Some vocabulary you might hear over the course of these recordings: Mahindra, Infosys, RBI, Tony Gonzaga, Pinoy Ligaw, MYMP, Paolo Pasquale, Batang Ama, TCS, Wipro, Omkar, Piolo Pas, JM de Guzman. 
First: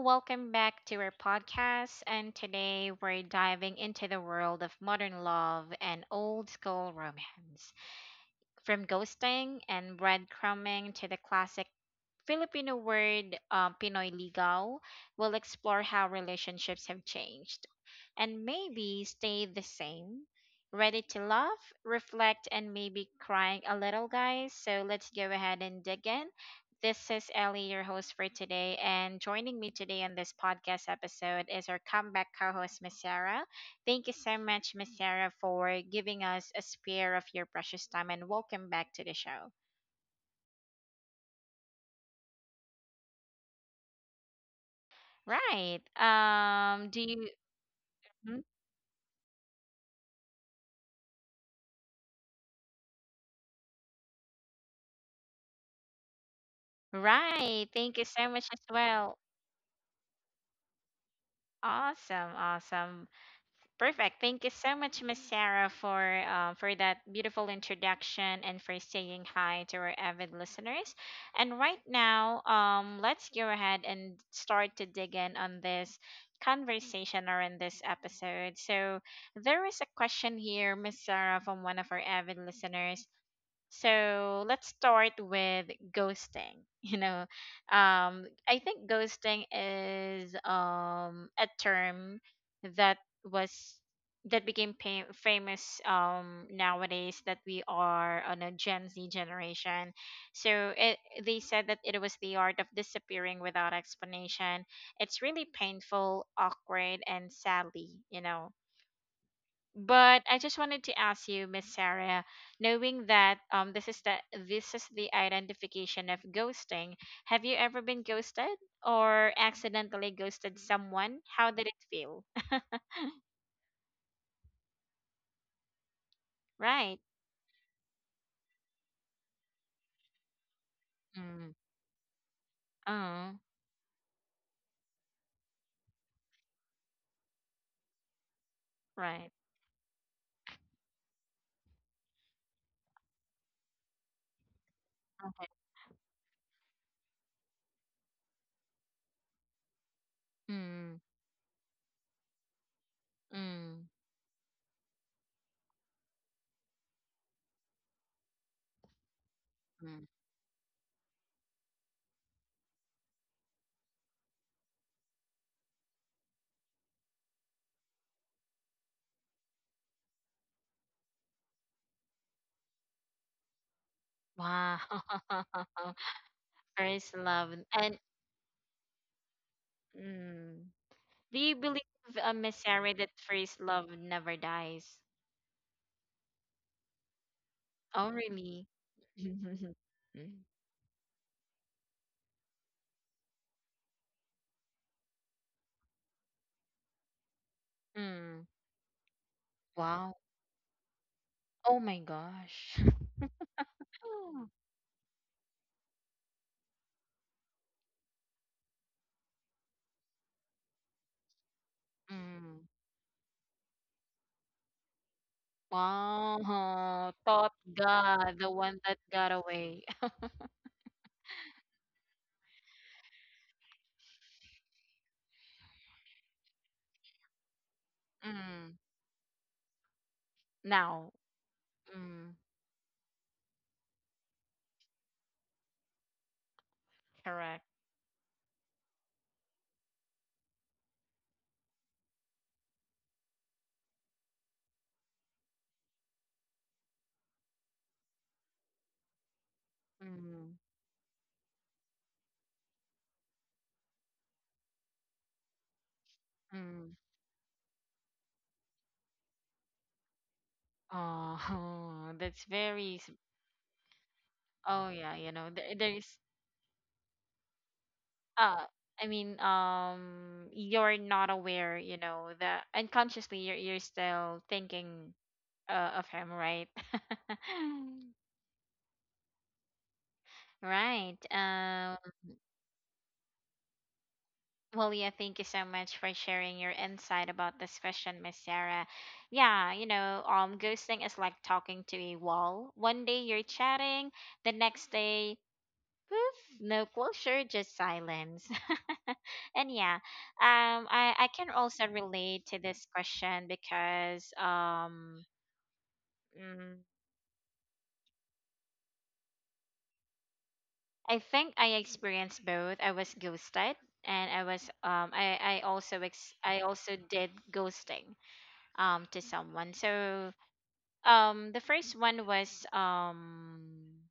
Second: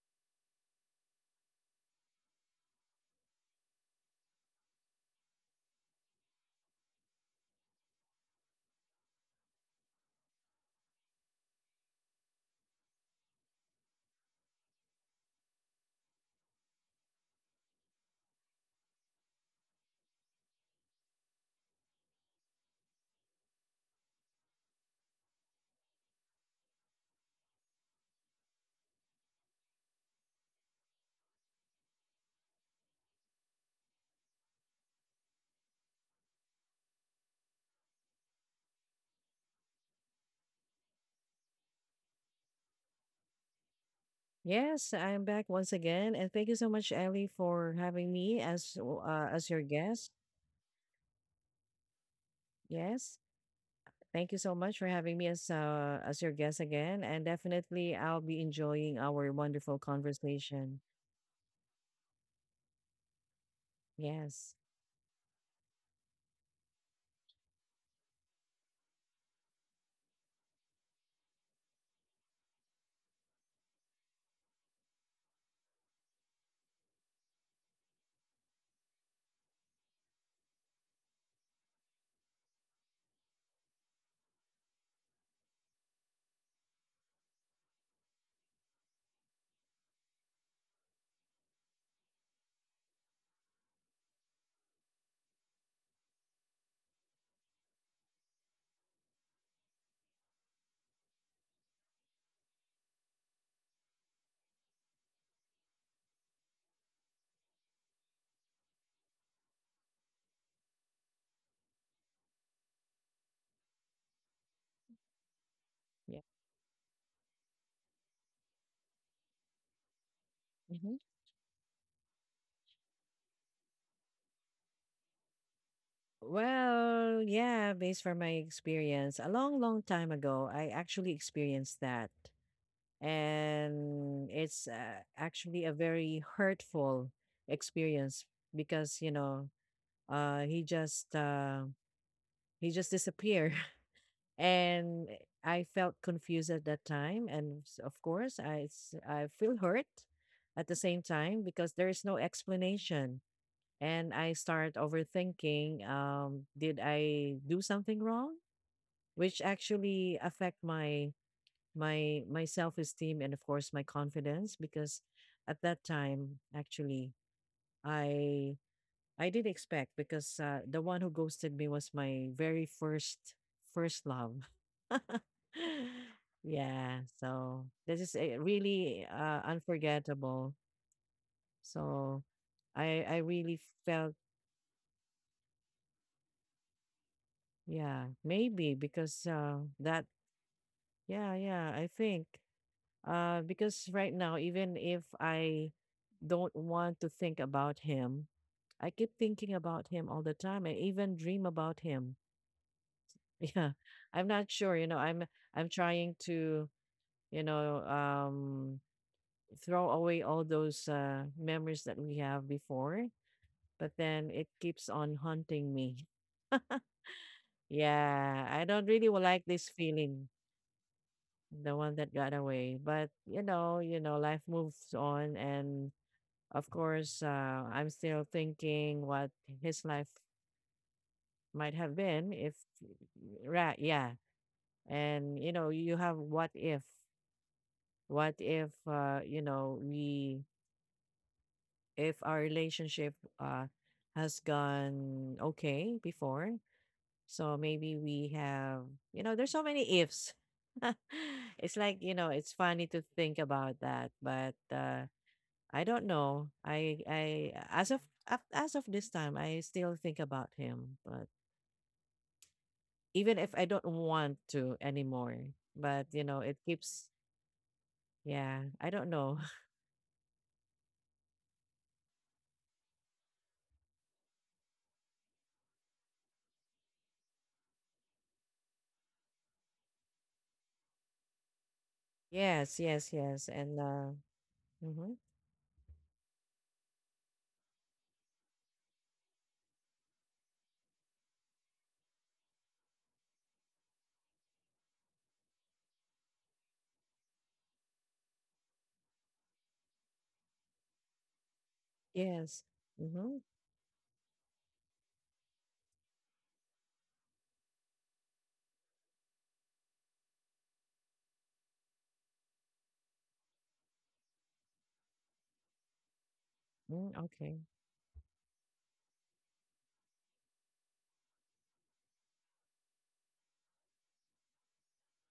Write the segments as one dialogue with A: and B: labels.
A: Welcome back to our podcast. And today we're diving into the world of modern love and old school romance. From ghosting and breadcrumbing to the classic Filipino word, Pinoy Ligaw, will explore how relationships have changed and maybe stay the same. Ready to laugh, reflect, and maybe crying a little, guys? So let's go ahead and dig in. This is Ellie, your host for today, and joining me today on this podcast episode is our comeback co-host, Miss Sarah. Thank you so much, Miss Sarah, for giving us a spare of your precious time, and welcome back to the show.
B: Yes, I'm back once
A: Right.
B: again, and thank you so much,
A: Do
B: Ellie,
A: you?
B: for having me
A: Mhm.
B: as your guest. Yes, thank you so much for having me as your guest again, and
A: Right.
B: definitely
A: Thank you
B: I'll
A: so
B: be
A: much as
B: enjoying
A: well.
B: our wonderful conversation.
A: Awesome, awesome. Perfect. Thank you
B: Yes,
A: so much, Miss Sarah, for that beautiful introduction and for saying hi to our avid listeners. And right now, let's go ahead and start to dig in on this conversation or in this episode. So there is a question here, Miss Sarah, from one of our avid listeners. So let's start with ghosting. I think ghosting is, a term that was that became famous nowadays that we are on a Gen Z generation. So, they said that it was the art of disappearing without explanation. It's really painful, awkward, and sadly, but I just wanted to ask you, Miss Sarah, knowing that, this is the identification
B: yeah.
A: of ghosting. Have you ever been ghosted or accidentally ghosted
B: Mhm.
A: someone? How did it feel? Right.
B: Well, yeah, based from my experience, a long, long time ago, I actually
A: Mm.
B: experienced that,
A: Oh,
B: and it's actually a very hurtful experience because you
A: right.
B: know uh he just uh he just disappeared and
A: Okay.
B: I felt confused at that time and of course I feel hurt at the same
A: Mm.
B: time because there is no explanation, and
A: Mm.
B: I start overthinking. Did I do something wrong, which actually affect
A: Mm.
B: my my self-esteem and of course my confidence? Because at that time actually i I did expect, because the one who ghosted me was my very first love.
A: Wow.
B: Yeah, so this
A: First
B: is a
A: love and
B: really unforgettable.
A: mm.
B: So
A: Do you believe,
B: I
A: Miss
B: really
A: Sarah, that
B: felt,
A: first love never dies?
B: yeah, maybe
A: Oh,
B: because
A: really?
B: that, yeah, yeah I think because right now, even if I don't want to think about him, I keep thinking
A: Mm.
B: about him all the time. I even
A: Wow.
B: dream about him.
A: Oh my
B: Yeah,
A: gosh.
B: I'm not sure. You know,
A: Oh.
B: I'm trying to, you know, um throw away all those memories that we have before,
A: Mm.
B: but then it keeps on haunting me.
A: Wow.
B: Yeah,
A: Thought
B: I don't really like
A: God, the
B: this
A: one that
B: feeling,
A: got away.
B: the one that got away. But you know, life moves on, and of course, I'm still thinking what his
A: Mm.
B: life might have
A: Now.
B: been if,
A: Mm.
B: right, yeah. And you know, you have what if. What if,
A: Correct.
B: you know, we if our relationship uh has gone okay before, so maybe we have, you know, there's so many ifs.
A: Mm.
B: It's like, you know, it's funny to think about that, but I don't know. I
A: Mm.
B: as of as of this time, I still think about him, but
A: Oh, that's
B: even if I
A: very.
B: don't want to anymore,
A: Oh
B: but
A: yeah,
B: you know, it
A: there,
B: keeps,
A: there's.
B: yeah, I don't know.
A: Uh, I mean, you're not aware, that unconsciously you're still thinking of him, right? Right.
B: Yes, yes, yes. And mhm.
A: Well, yeah, thank you so much for sharing your insight about this question, Miss Sarah. Yeah, ghosting is like talking to a wall. One day you're chatting, the next day, poof, no closure, just silence. And yeah, I
B: Yes.
A: can also
B: Mhm.
A: relate to this question because, mm, I think I experienced both. I was ghosted, and I was I
B: Mm,
A: also ex-
B: okay.
A: I also did ghosting to someone. So, the first one was, um,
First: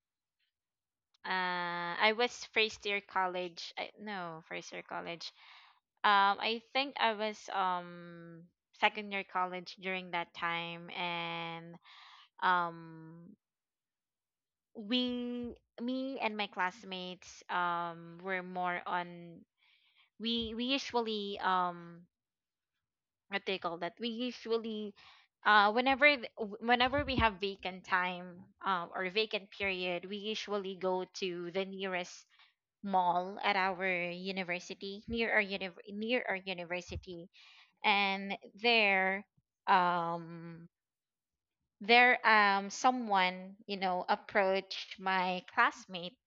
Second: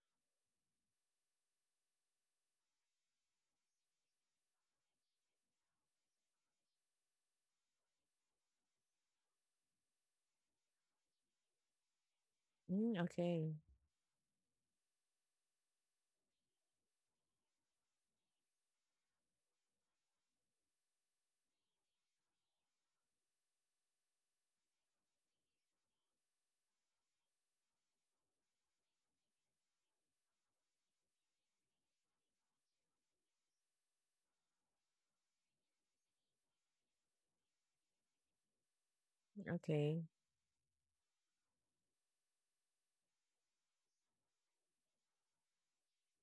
A: uh, I was first year college. I, no, first year college. I think I was second year college during that time, and.
B: Mm,
A: um,
B: okay.
A: we, me and my classmates were more on. We usually, what do call that? We usually, whenever whenever we have vacant time, or vacant period, we usually go to the nearest mall at our university, near our near our university, and
B: Okay.
A: um, someone, approached my classmate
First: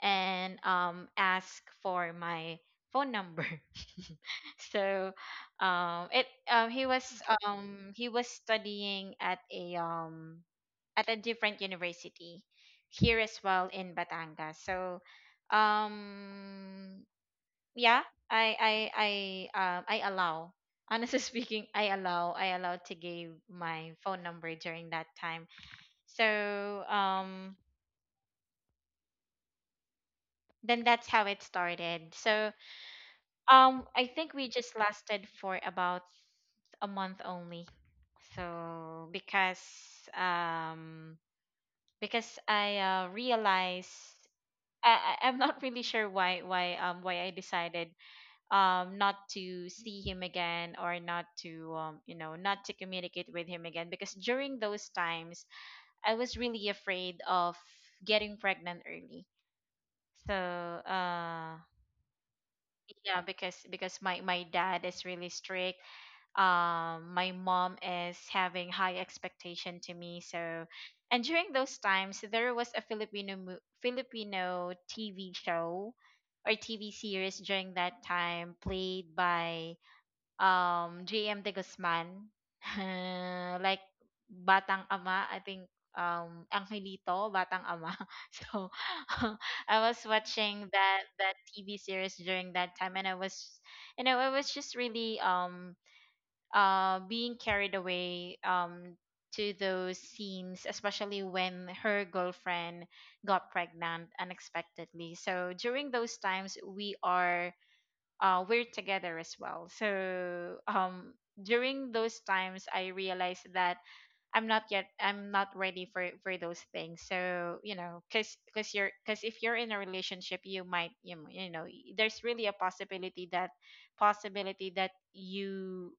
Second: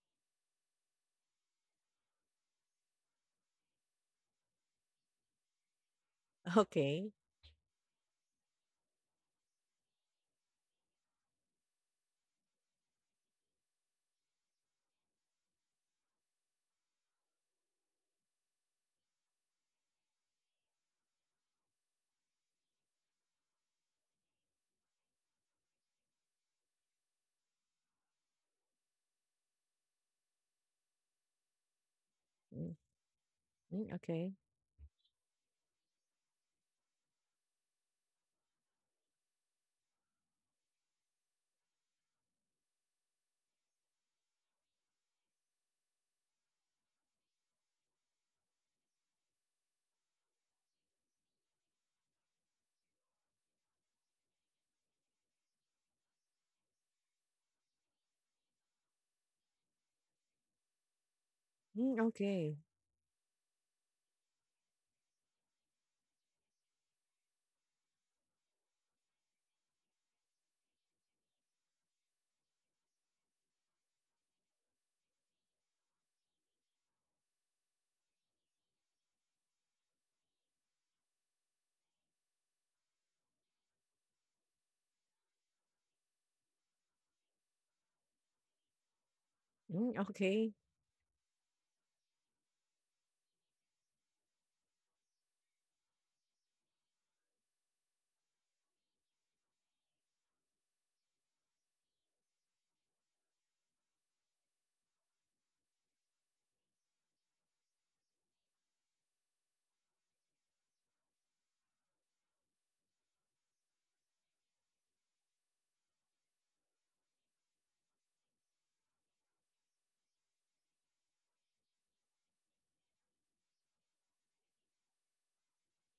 A: and ask for my phone number. So, it he was
B: Okay.
A: um he was studying at a, at a different university here as well in Batangas. So, um yeah, I I I allow. Honestly speaking, I allow to give my phone number during that time. So, then that's how it started. So,
B: Mm, mm,
A: I
B: okay.
A: think we just lasted for about a month only. So because, um I, realized, I'm not really sure why, I decided not to see him again or not to, not to communicate with him again, because during those times I was really afraid of getting pregnant early. So, uh
B: Mm, okay.
A: yeah, because, my dad is really strict. My mom is having high expectation to me. So, and during those times there was a Filipino, Filipino TV show or TV series during that time played by, JM de Guzman. Like Batang Ama, I think, Angelito Batang Ama. So, I
B: Mm,
A: was
B: okay.
A: watching that TV series during that time, and I was just really, being carried away, to those scenes, especially when her girlfriend got pregnant unexpectedly. So during those times, we're together as well. So, during those times, I realized that I'm not ready for those things. So, cause, cause you're cause if you're in a relationship, you might, there's really a possibility that, you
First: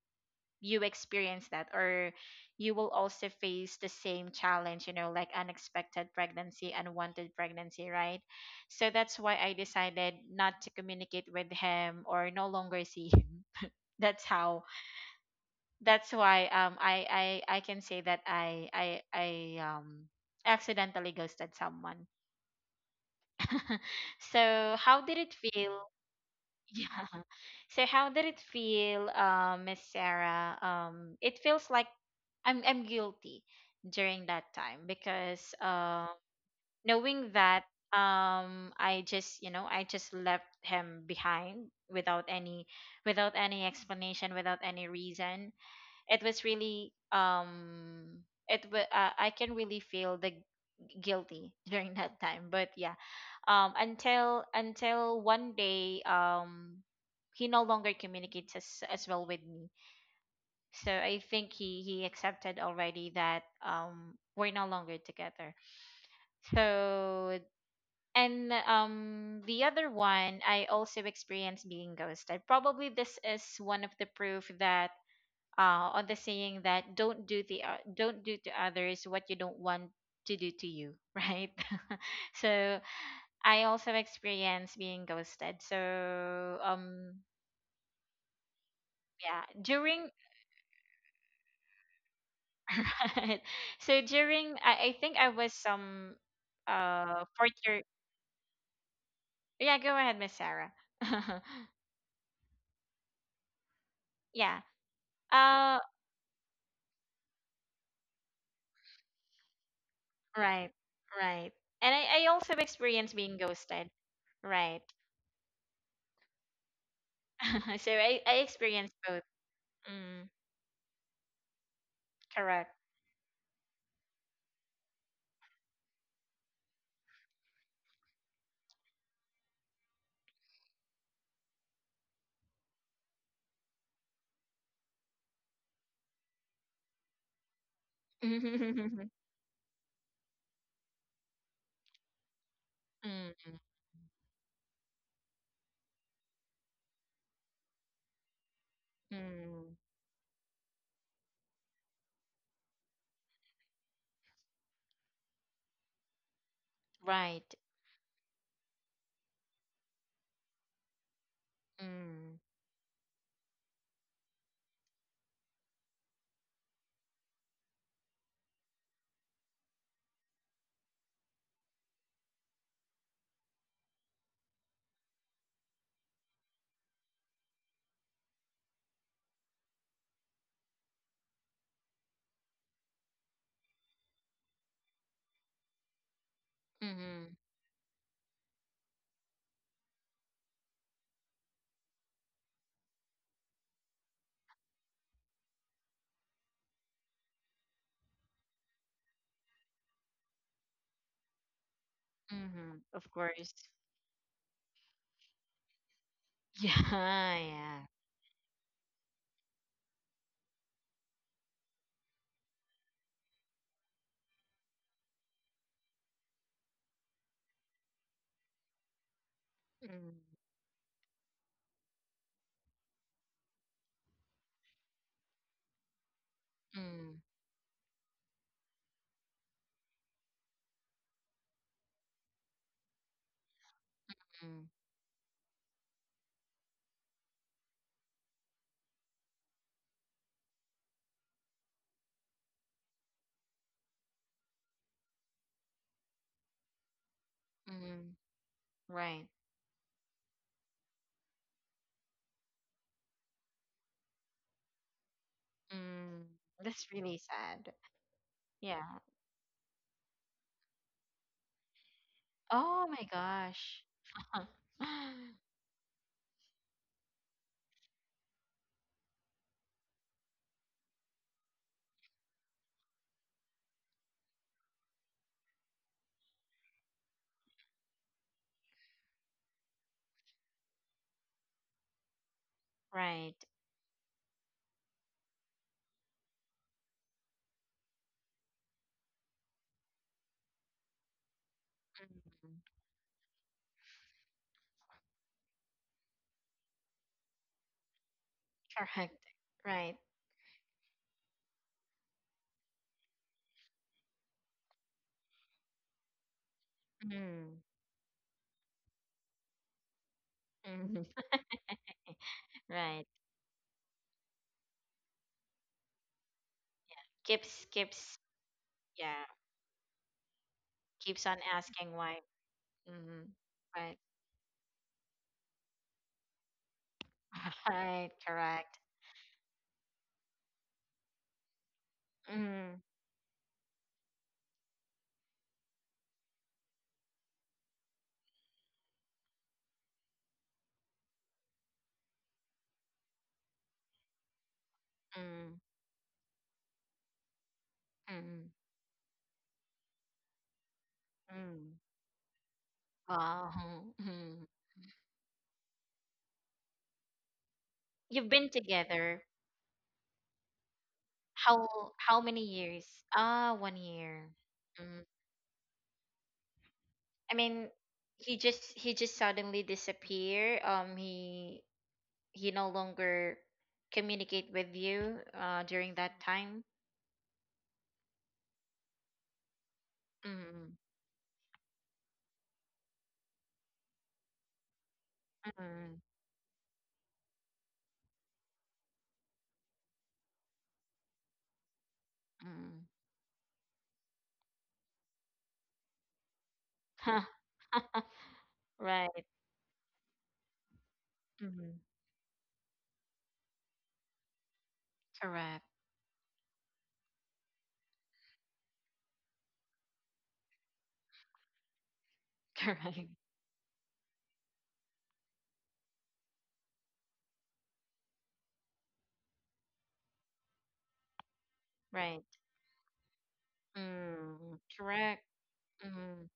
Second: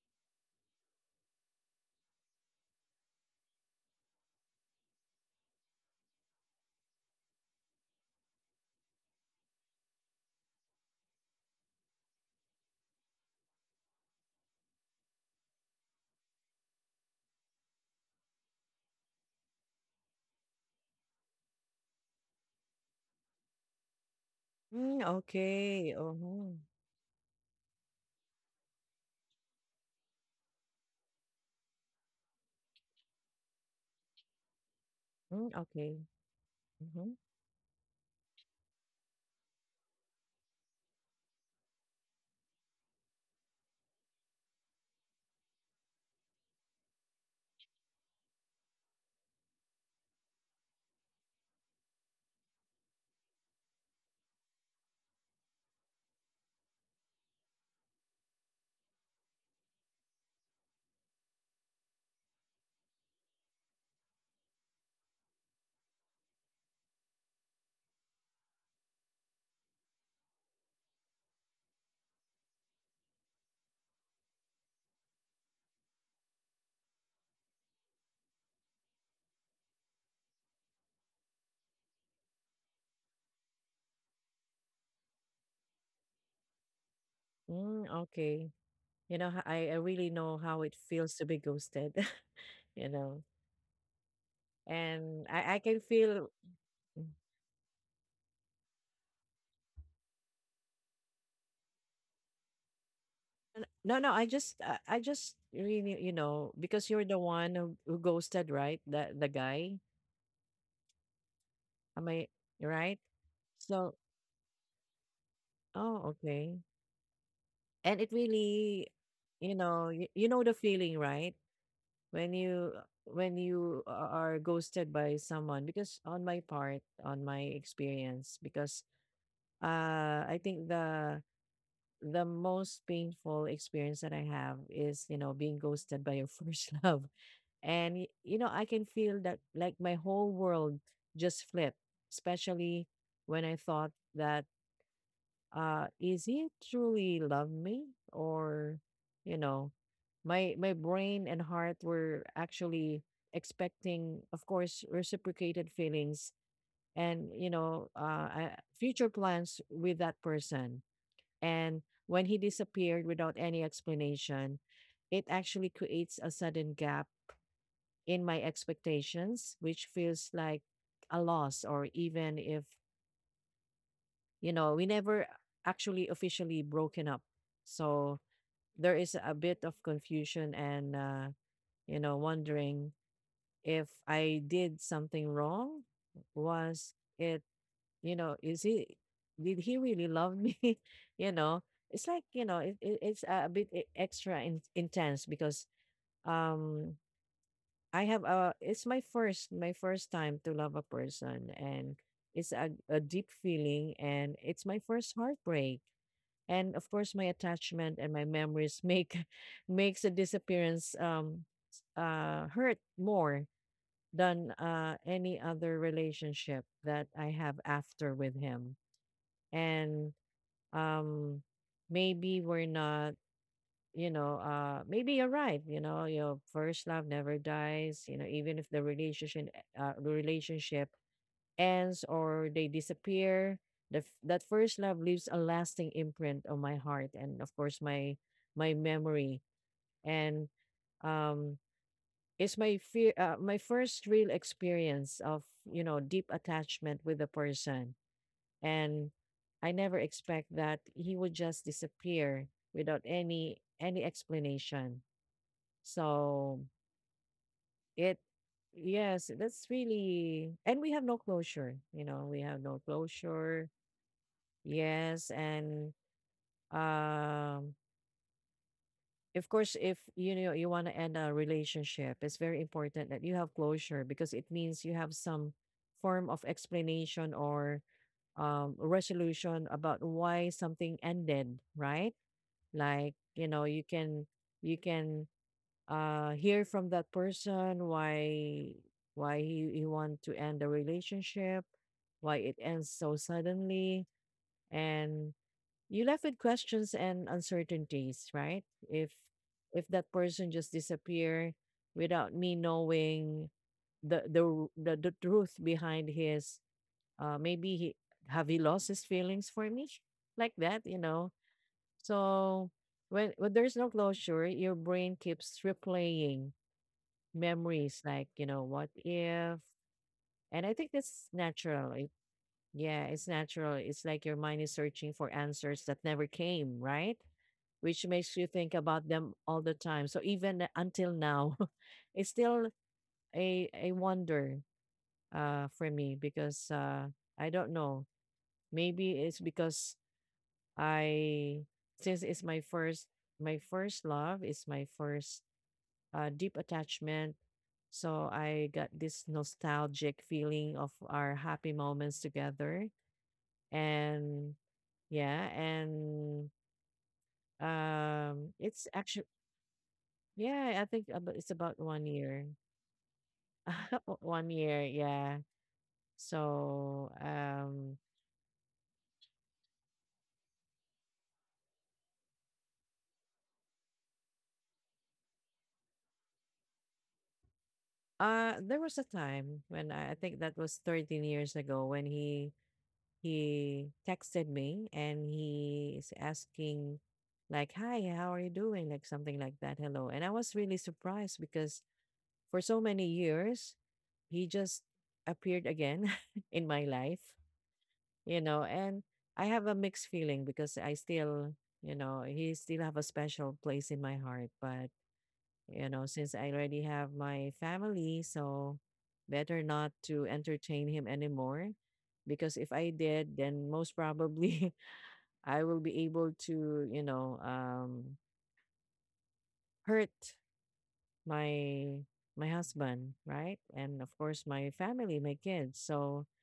A: experience that, or you will also face the same challenge, like unexpected pregnancy, unwanted pregnancy, right? So that's why I decided not to communicate with him or no longer see him. That's how, that's why I can say that I accidentally ghosted someone. So how
B: Mm,
A: did it feel?
B: okay. Mhm.
A: Yeah. So how did it feel, Miss Sarah? It feels like I'm guilty during that time, because,
B: Mm, okay. Mhm.
A: knowing that, I just left him behind without any, explanation, without any reason. It was really, I can really feel the guilty during that time. But yeah, until, one day, he no longer communicates, as well with me. So I think he accepted already that, we're no longer together. So, and, the other one, I also experienced being ghosted. Probably this is one of the proof that, on the saying that, don't do to others what you don't want to do to you. Right. So I also experienced being ghosted. So,
B: Mm, okay. You know,
A: yeah,
B: I
A: during
B: really know how it feels to be ghosted, you know.
A: right. So during, I think I
B: And
A: was
B: I can
A: some
B: feel, mm.
A: fourth year. Yeah, go ahead, Miss Sarah.
B: No, no, I
A: Yeah.
B: just I, I just
A: Uh
B: really, you know, because you're the one who ghosted, right, the guy,
A: right, right. And
B: am
A: I
B: I
A: also
B: right?
A: experienced being ghosted.
B: So,
A: Right.
B: oh, okay,
A: So
B: and it
A: I experienced
B: really,
A: both.
B: you know, you,
A: Mm,
B: you know the feeling, right, when
A: correct.
B: you are ghosted by someone, because on my part, on my experience, because I think the most painful experience that I have is, you know, being ghosted by your first love. And you know, I
A: Mm,
B: can feel that like my whole world just flipped, especially when I thought that is he truly love me, or, you
A: mm,
B: know, my brain and heart were actually expecting, of course, reciprocated feelings, and
A: right.
B: you know, future plans with that person. And when
A: Mm,
B: he disappeared without any explanation, it actually creates a sudden gap in my expectations, which feels like a loss, or even if, you know, we never actually officially broken up. So there is a bit of confusion and, you know, wondering if I did something wrong. Was
A: mm-hmm,
B: it, you know, is he, did he really love me? You know, it's like, you know, it, it's a bit extra intense because um, I have a, it's my first time to love a person, and it's
A: mm-hmm,
B: a
A: of
B: deep
A: course.
B: feeling, and it's my first heartbreak, and of course my
A: Yeah, yeah.
B: attachment and my memories make makes the disappearance hurt more than any other relationship that I have after with him. And
A: Mm,
B: um maybe we're not, you know, maybe you're right, you know, your first love
A: mm,
B: never dies, you know, even if the relationship uh the relationship ends or they disappear, the that
A: mm,
B: first love leaves a lasting imprint on my heart and of course my my memory. And um it's my fear, my first real experience of, you know, deep attachment with a person.
A: mm,
B: And
A: right.
B: I never expect that he would just disappear without any any explanation.
A: Mm,
B: So
A: that's really sad.
B: it
A: Yeah.
B: yes, that's really, and we have no closure, you know, we have no
A: Oh my
B: closure.
A: gosh.
B: Yes, and um, of course, if you know you want to end a relationship, it's very important that you have closure, because it means you have some form of explanation or resolution about why something ended, right? Like,
A: Right.
B: you know, you can hear from that person why he want to end the relationship, why it
A: Mm,
B: ends so suddenly, and you left with questions and uncertainties, right? If
A: correct.
B: if
A: Right.
B: that person just disappear without me knowing the truth behind his
A: Mm,
B: maybe he have he lost his feelings for me, like that, you
A: mm,
B: know. So
A: right.
B: when there's no closure, your brain keeps replaying
A: Keeps,
B: memories, like,
A: keeps,
B: you know, what
A: yeah.
B: if. And I think that's
A: Keeps on
B: natural,
A: asking
B: it,
A: why.
B: yeah, it's
A: Mm,
B: natural, it's
A: right.
B: like your mind is searching for answers that never came, right, which
A: Right.
B: makes you think
A: Correct.
B: about them all the time. So even until now, it's still
A: Mm,
B: a wonder for me, because I don't know. Maybe it's because I since it's my first love, it's my first
A: mm,
B: deep attachment. So
A: mm,
B: I got this nostalgic feeling of our happy
A: mm.
B: moments together.
A: Wow.
B: And
A: Mm.
B: yeah, and
A: You've been
B: it's actually,
A: together
B: yeah, I think abo it's about
A: How
B: 1
A: how
B: year.
A: many years? Ah, one
B: O
A: year.
B: 1 year,
A: Mm.
B: yeah. So,
A: I mean, he just suddenly disappear. He no longer communicate with you. During that time.
B: there was a time when I think that was
A: Mm,
B: 13 years ago, when he texted me and he
A: mm,
B: is asking like, "Hi, how are you doing?" Like something like that, "Hello." And I was really surprised because for so
A: mm.
B: many years, he just appeared again in my life.
A: Huh.
B: You know, and
A: Right.
B: I have a mixed feeling, because I still,
A: Mm.
B: you know, he still have a special place in my heart. But,
A: Correct.
B: you know, since I already have my family, so better not to entertain him anymore, because if I
A: Correct.
B: did, then most probably I will be able to, you know, hurt my
A: Right.
B: my husband, right, and of course
A: Mm.
B: my family,
A: Correct.
B: my kids, so.
A: Mm.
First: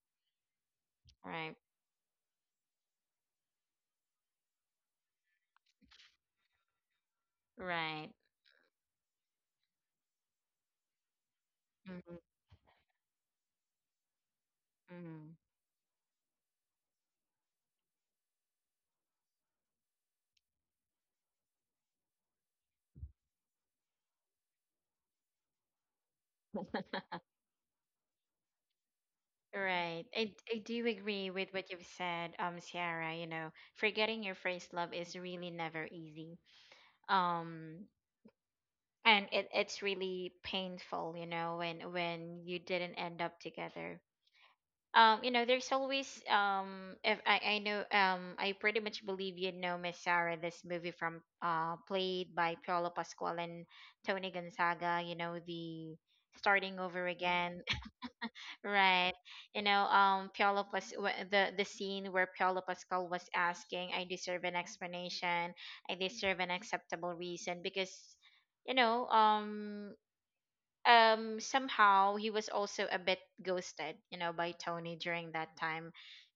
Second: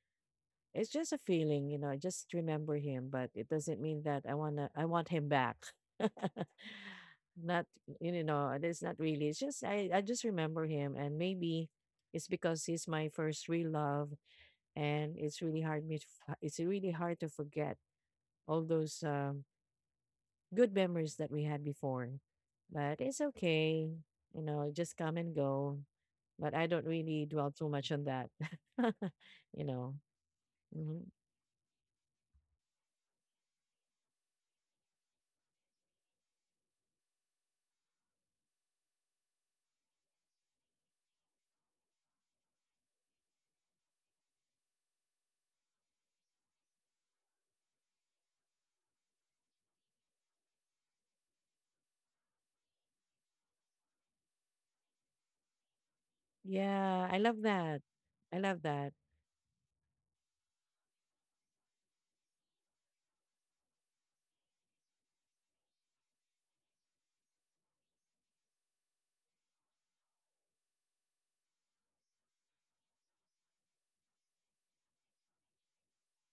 B: It's just a
A: Right.
B: feeling, you know, I just remember him, but it doesn't mean that I want him back. Not, you
A: Right.
B: know, it's not really. It's just I just remember him, and maybe
A: Mm.
B: it's because he's my first real love, and
A: Mm.
B: it's really hard me to, it's really hard to forget all those good memories that we had before. But it's okay, you know, just come and go. But I don't really dwell too much on that, you know.
A: Right. I do
B: Mhm.
A: agree with what you've said, Sierra, forgetting your first love is really never easy. Um, and it's really painful, when you didn't end up together. There's always, if I know, I pretty much believe, Miss Sarah, this movie from played by Paolo Pasquale and Tony Gonzaga, the starting over
B: Yeah, I love
A: again.
B: that. I love that.
A: Right. Piolo the scene where Piolo Pascal was asking, "I deserve an explanation. I deserve an acceptable reason," because, you know, um, Somehow he was also a bit ghosted, by Tony during that time,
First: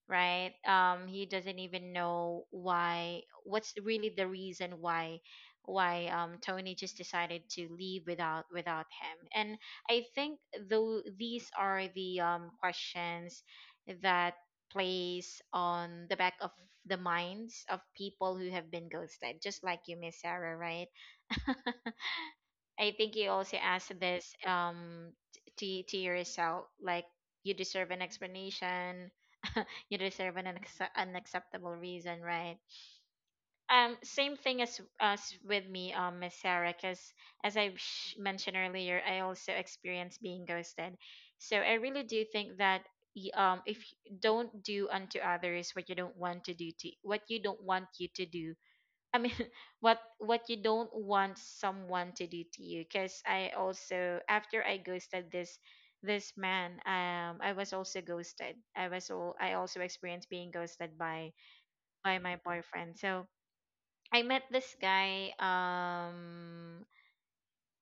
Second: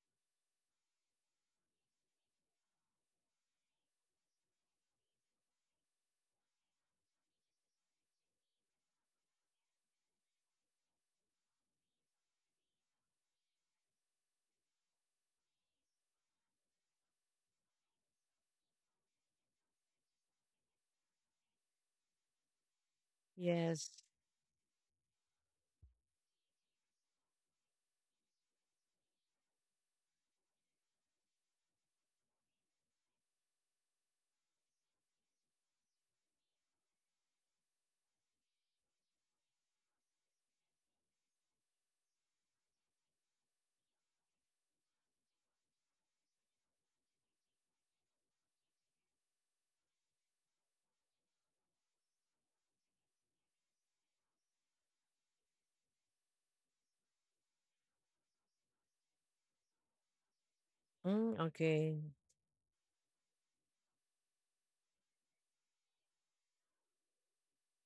A: right? He doesn't even know why, what's really the reason why Tony just decided to leave without, him. And I think though these are the questions that plays on the back of the minds of people who have been ghosted, just like you, Miss Sarah, right? I think you also
B: Yes.
A: asked this, to yourself, like you deserve an explanation, you deserve an unacceptable reason, right? Same thing as with me, Miss Sarah, because as I mentioned earlier, I also experienced being ghosted, so I really do think that, if you don't do unto others what you don't want to do to what you don't want you to do. I mean, what you don't want someone to do to you. Because I also, after I ghosted this man, I was also ghosted. I was all I also experienced being ghosted
B: Mm, okay.
A: by my boyfriend. So I met this guy,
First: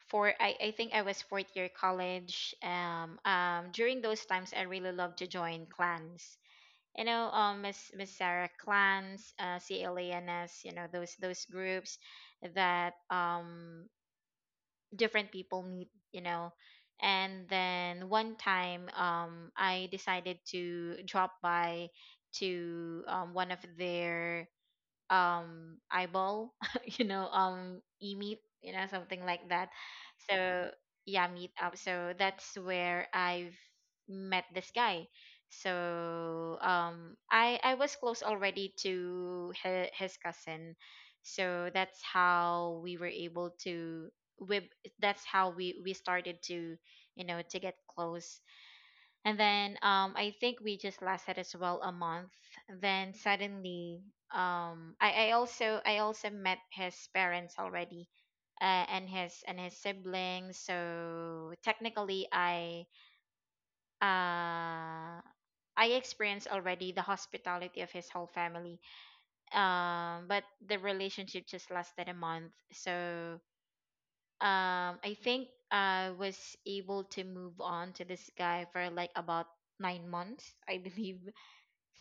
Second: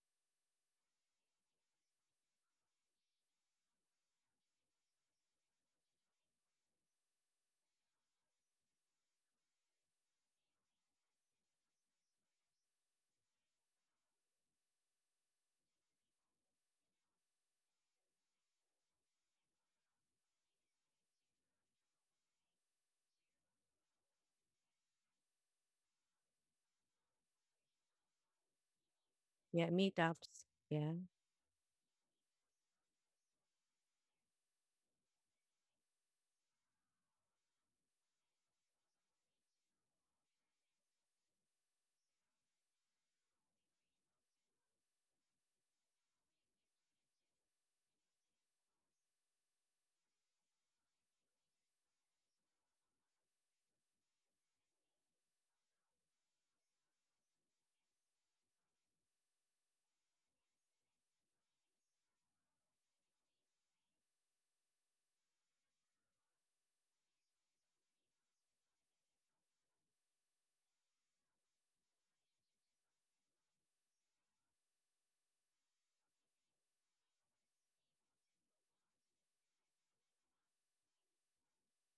A: for I think I was fourth year college. During those times I really loved to join clans, Miss Sarah clans, CLANS, those groups that, different people meet. And then one time, I decided to drop by to one of their eyeball e-meat, you know, something like that.
B: Yeah, meetups.
A: So
B: Yeah.
A: yeah, meet up, so that's where I've met this guy. So I was close already to his cousin, so that's how we were able to we that's how we started to, you know, to get close. And then I think we just lasted as well a month. Then suddenly, I also met his parents already, and his siblings. So technically, uh, I experienced already the hospitality of his whole family. But the relationship just lasted a month. So I think I was able to move on to this guy for like about 9 months, I believe.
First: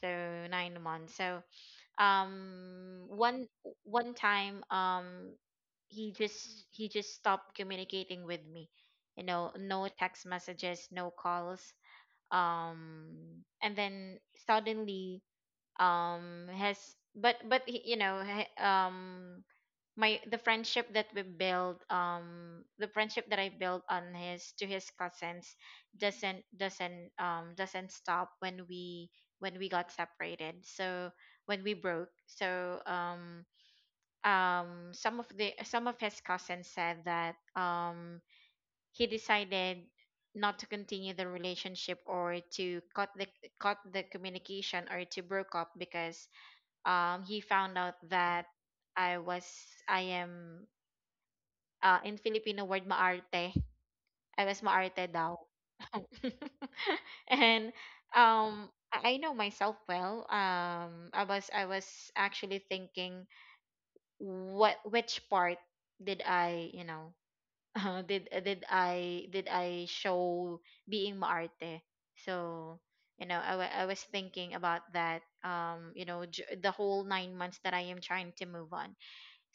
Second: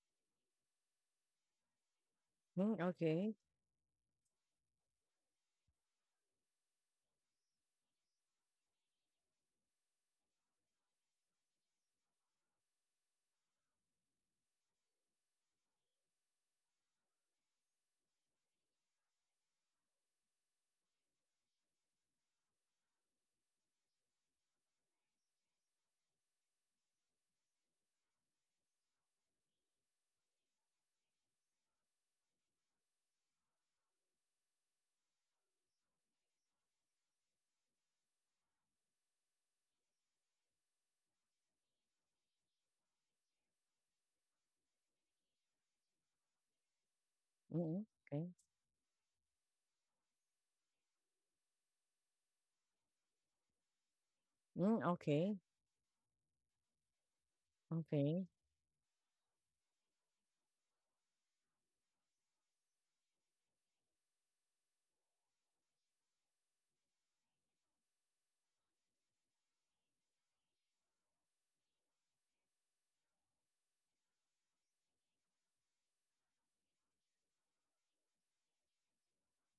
A: So 9 months. So
B: Mm,
A: um
B: okay.
A: one one time he just stopped communicating with me. You know, no text messages, no calls. And then suddenly has but he- you know he- my the friendship that I built on his to his cousins doesn't doesn't stop when we got separated, so when we broke. So some of the some of his cousins said that he decided not to continue the relationship or to cut the communication or to broke up because he found
B: Mm,
A: out
B: okay.
A: that I was I am ah, in Filipino word, maarte. I was
B: Mm,
A: maarte
B: okay.
A: daw. And
B: Okay.
A: I know myself well. I was actually thinking what which part did I, you know, did I did I show being maarte. So, you know, I was thinking about that, you know, the whole 9 months that I am trying to move on.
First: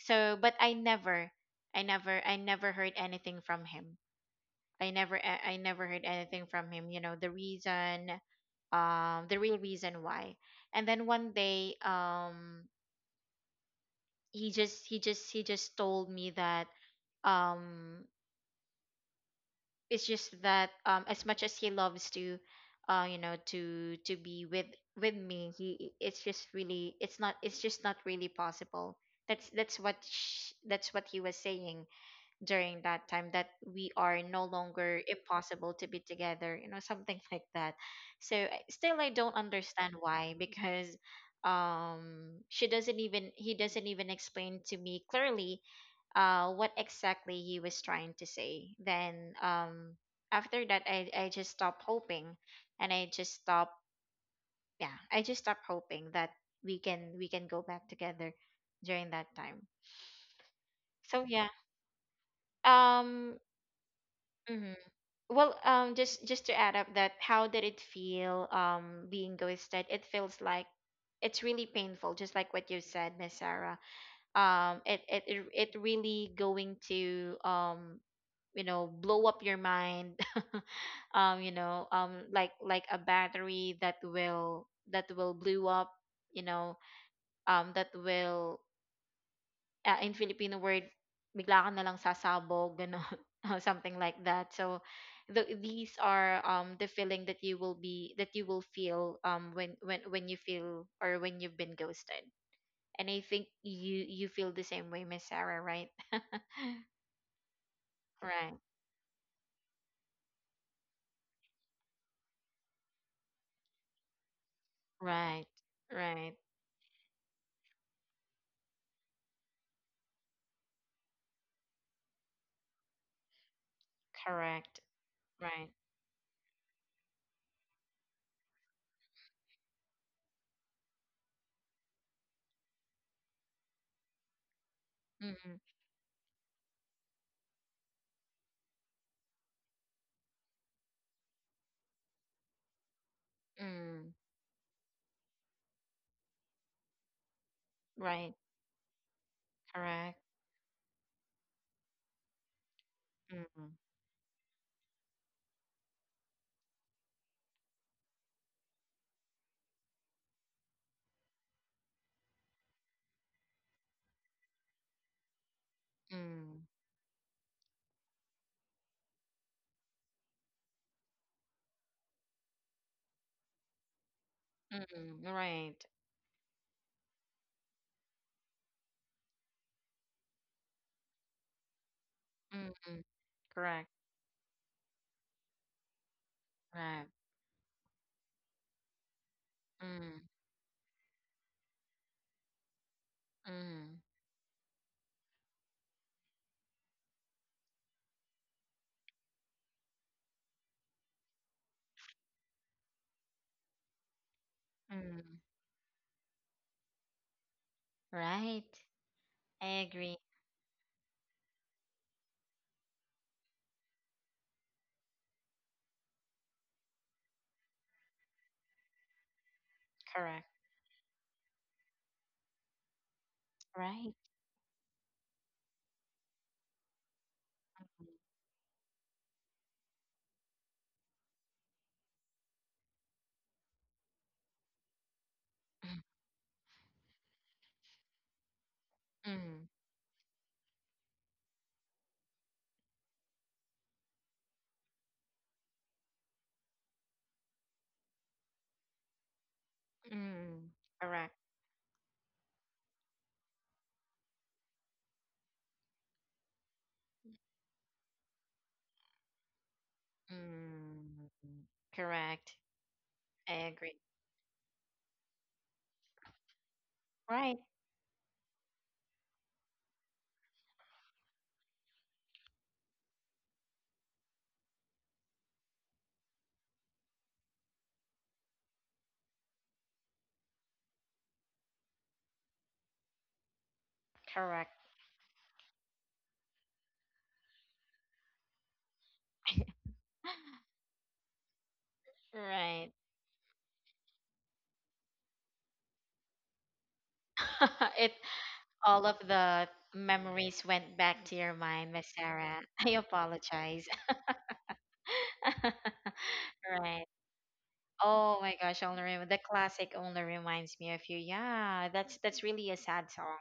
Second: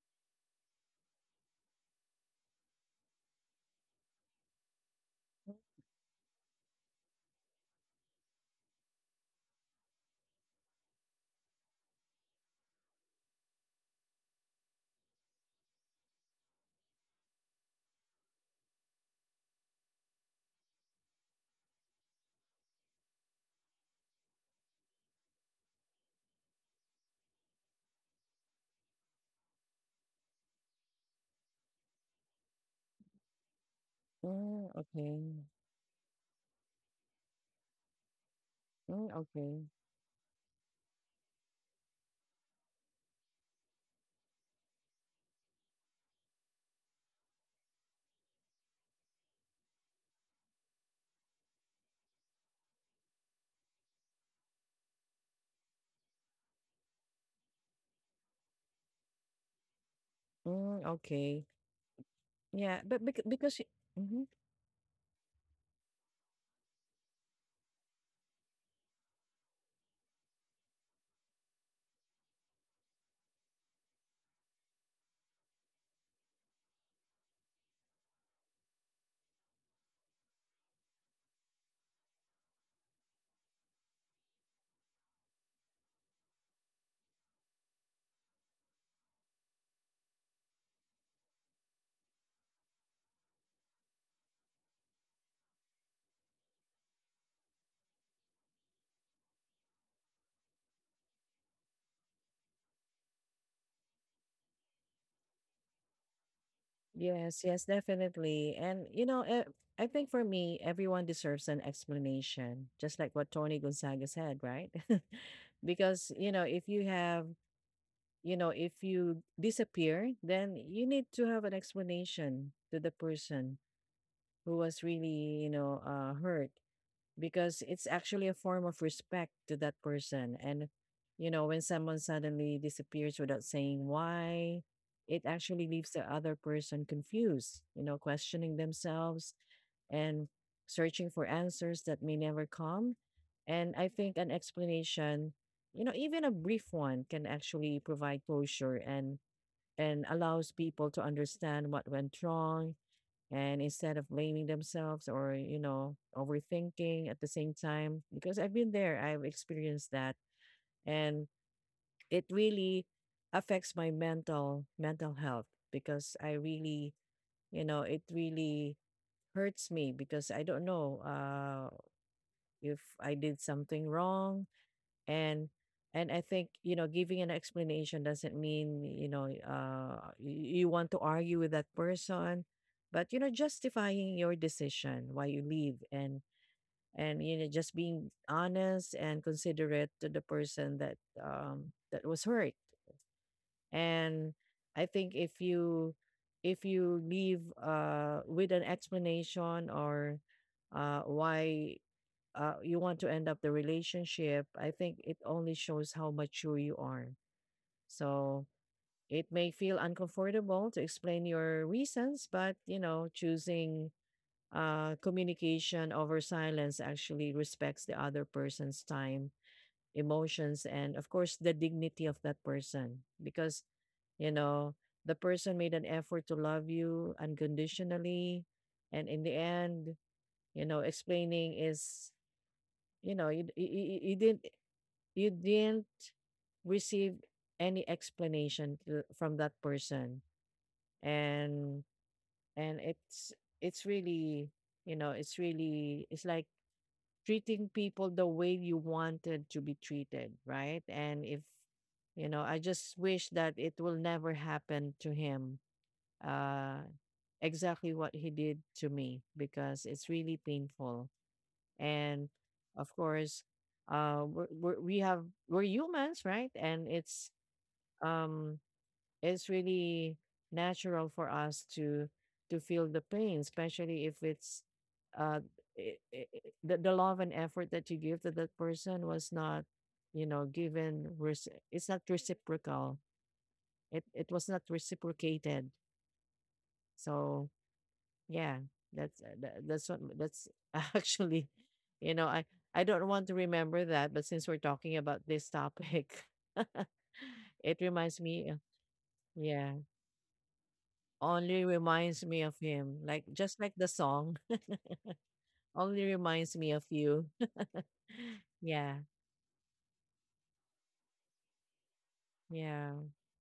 A: So, but I never I never heard anything from him. I never heard anything from him, you know, the reason, the real reason why. And then one day he just told me that um it's just that, as much as he loves to, to be with me, he, it's just really, it's not, it's just not really possible. That's what sh- that's what he was saying during that time, that we are no
B: Mm,
A: longer
B: okay.
A: impossible to be together, you know, something like that. So still I
B: Mm,
A: don't
B: okay.
A: understand why, because she doesn't even he doesn't even explain to me clearly what exactly he was trying to say. Then after that, i just stopped hoping, and I just stopped. Yeah, I just stopped hoping that we can go back together during that time.
B: Mm,
A: So yeah.
B: okay. Yeah, but
A: um
B: because mhm.
A: mhm. Well, just to add up that, how did it feel, being ghosted? It feels like it's really painful, just like what you said, Miss Sarah. It really going to, you know, blow up your mind. Like a battery that will blow up. You know, that will, in Filipino word, bigla ka na lang sasabog, gano'n, or something like that. So, these are, the feeling that you will be that you will feel, when you feel, or when you've been ghosted. And I think you you feel the same way, Miss Sarah, right?
B: Yes, yes, definitely.
A: Right,
B: And you know, I think for me, everyone deserves an explanation, just like what Tony Gonzaga said, right?
A: right,
B: Because, you
A: right,
B: know, if you have, you know, if you disappear, then you need to have an explanation to the person who
A: correct,
B: was really, you
A: right,
B: know, hurt, because it's actually a form of respect to that person. And, you know, when someone suddenly disappears without saying why, it
A: mm-hmm,
B: actually leaves the other person confused, you know, questioning themselves and searching for answers that may never come. And I
A: mm,
B: think an explanation, you know, even a brief one can actually provide
A: right,
B: closure, and
A: correct,
B: allows people to understand what went wrong, and
A: mm,
B: instead of blaming themselves or, you know, overthinking at the same time, because I've been there, I've experienced that. And it really affects my mental health, because I
A: mm,
B: really, you know, it really hurts me, because I don't know if I did something wrong.
A: mm,
B: And
A: right,
B: I think, you know, giving an explanation doesn't mean, you know, you, you want to argue with that person,
A: mm,
B: but you know,
A: correct,
B: justifying your decision why you leave, and
A: right.
B: you know, just being honest and considerate to
A: Mm,
B: the person that that was hurt.
A: mm.
B: And I think if you leave with an explanation or why you want to end up the relationship, I think it
A: Mm,
B: only shows how mature you are. So
A: right.
B: it may
A: I
B: feel
A: agree.
B: uncomfortable to explain your reasons, but you know, choosing communication over silence actually respects the other person's time,
A: Correct.
B: emotions, and of course, the dignity of that person. Because,
A: Right.
B: you know, the person made an effort to love you unconditionally. And in the end, explaining is you know you, you, you you didn't receive any explanation from that
A: Mm,
B: person. And and it's it's really it's like treating people the way you wanted to be treated,
A: mm,
B: right? And
A: correct.
B: if I just wish that it will never happen to him, uh exactly what he did to me, because it's really painful.
A: Mm,
B: And
A: correct.
B: of course,
A: I agree.
B: uh we're, we're we have we're humans, right? And
A: Right.
B: um it's really natural for us to feel the pain, especially if it's uh the love and effort that you give to that person was not you know given rec- it's not reciprocal. It it was not
A: Correct.
B: reciprocated. So yeah, that's tha- that's what that's actually, I
A: Right.
B: don't want to remember that, but since we're talking about this topic, it
A: It
B: reminds me,
A: all of the
B: yeah,
A: memories went back to your
B: only
A: mind, Miss
B: reminds me of
A: Sarah. I
B: him, like just like
A: apologize.
B: the song, only reminds me of
A: Right.
B: you.
A: Oh my gosh,
B: Yeah,
A: only Rem- the classic only reminds me of you. Yeah, that's really a
B: yeah,
A: sad song.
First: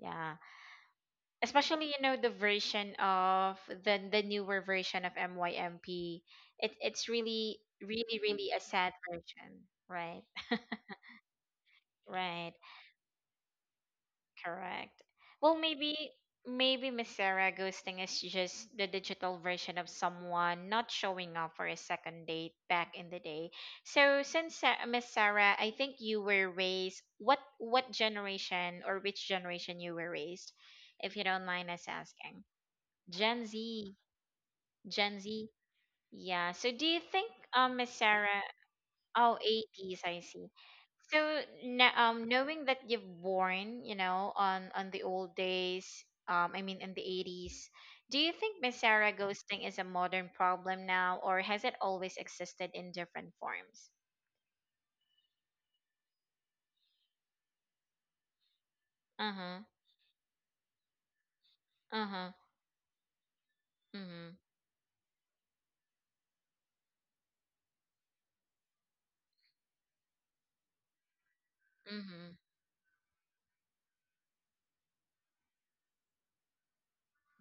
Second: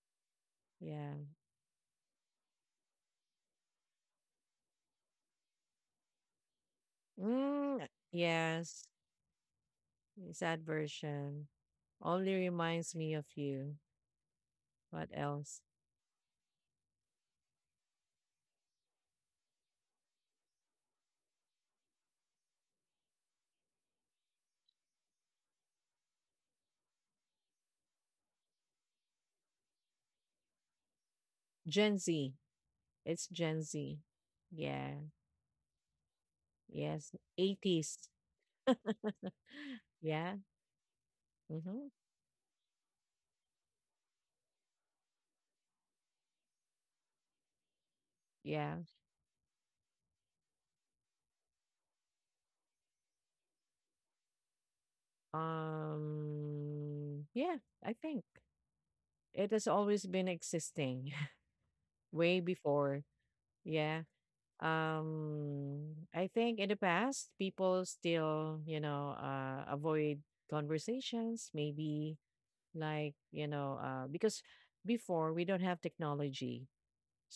A: Yeah.
B: yeah.
A: Especially you know the version of the newer version of MYMP. It's really
B: Mm, uh,
A: really really a
B: yes,
A: sad version, right?
B: sad version. Only
A: Right,
B: reminds me of you.
A: correct.
B: What
A: Well,
B: else?
A: maybe maybe Miss Sarah, ghosting is just the digital version of someone not showing up for a second date back in the day. So since Miss Sarah, I think you were raised what generation or which generation you were raised, if you don't mind us
B: Gen Z.
A: asking.
B: It's
A: Gen
B: Gen
A: Z.
B: Z. Yeah.
A: Gen Z. Yeah. So do you
B: Yes,
A: think Miss
B: 80s.
A: Sarah oh 80s, I
B: Yeah.
A: see. So now,
B: Hmm.
A: knowing that you've born, you know, on the old days, I mean in the 80s, do you think Miss
B: Yeah.
A: Sarah, ghosting is a modern problem now, or has it always existed in different forms?
B: Yeah, I think it
A: Uh-huh.
B: has always been existing
A: Uh-huh.
B: way before. Yeah.
A: Mhm.
B: I think in the past, people still, you know, avoid conversations, maybe
A: Mhm.
B: like, you know, because before we don't have technology.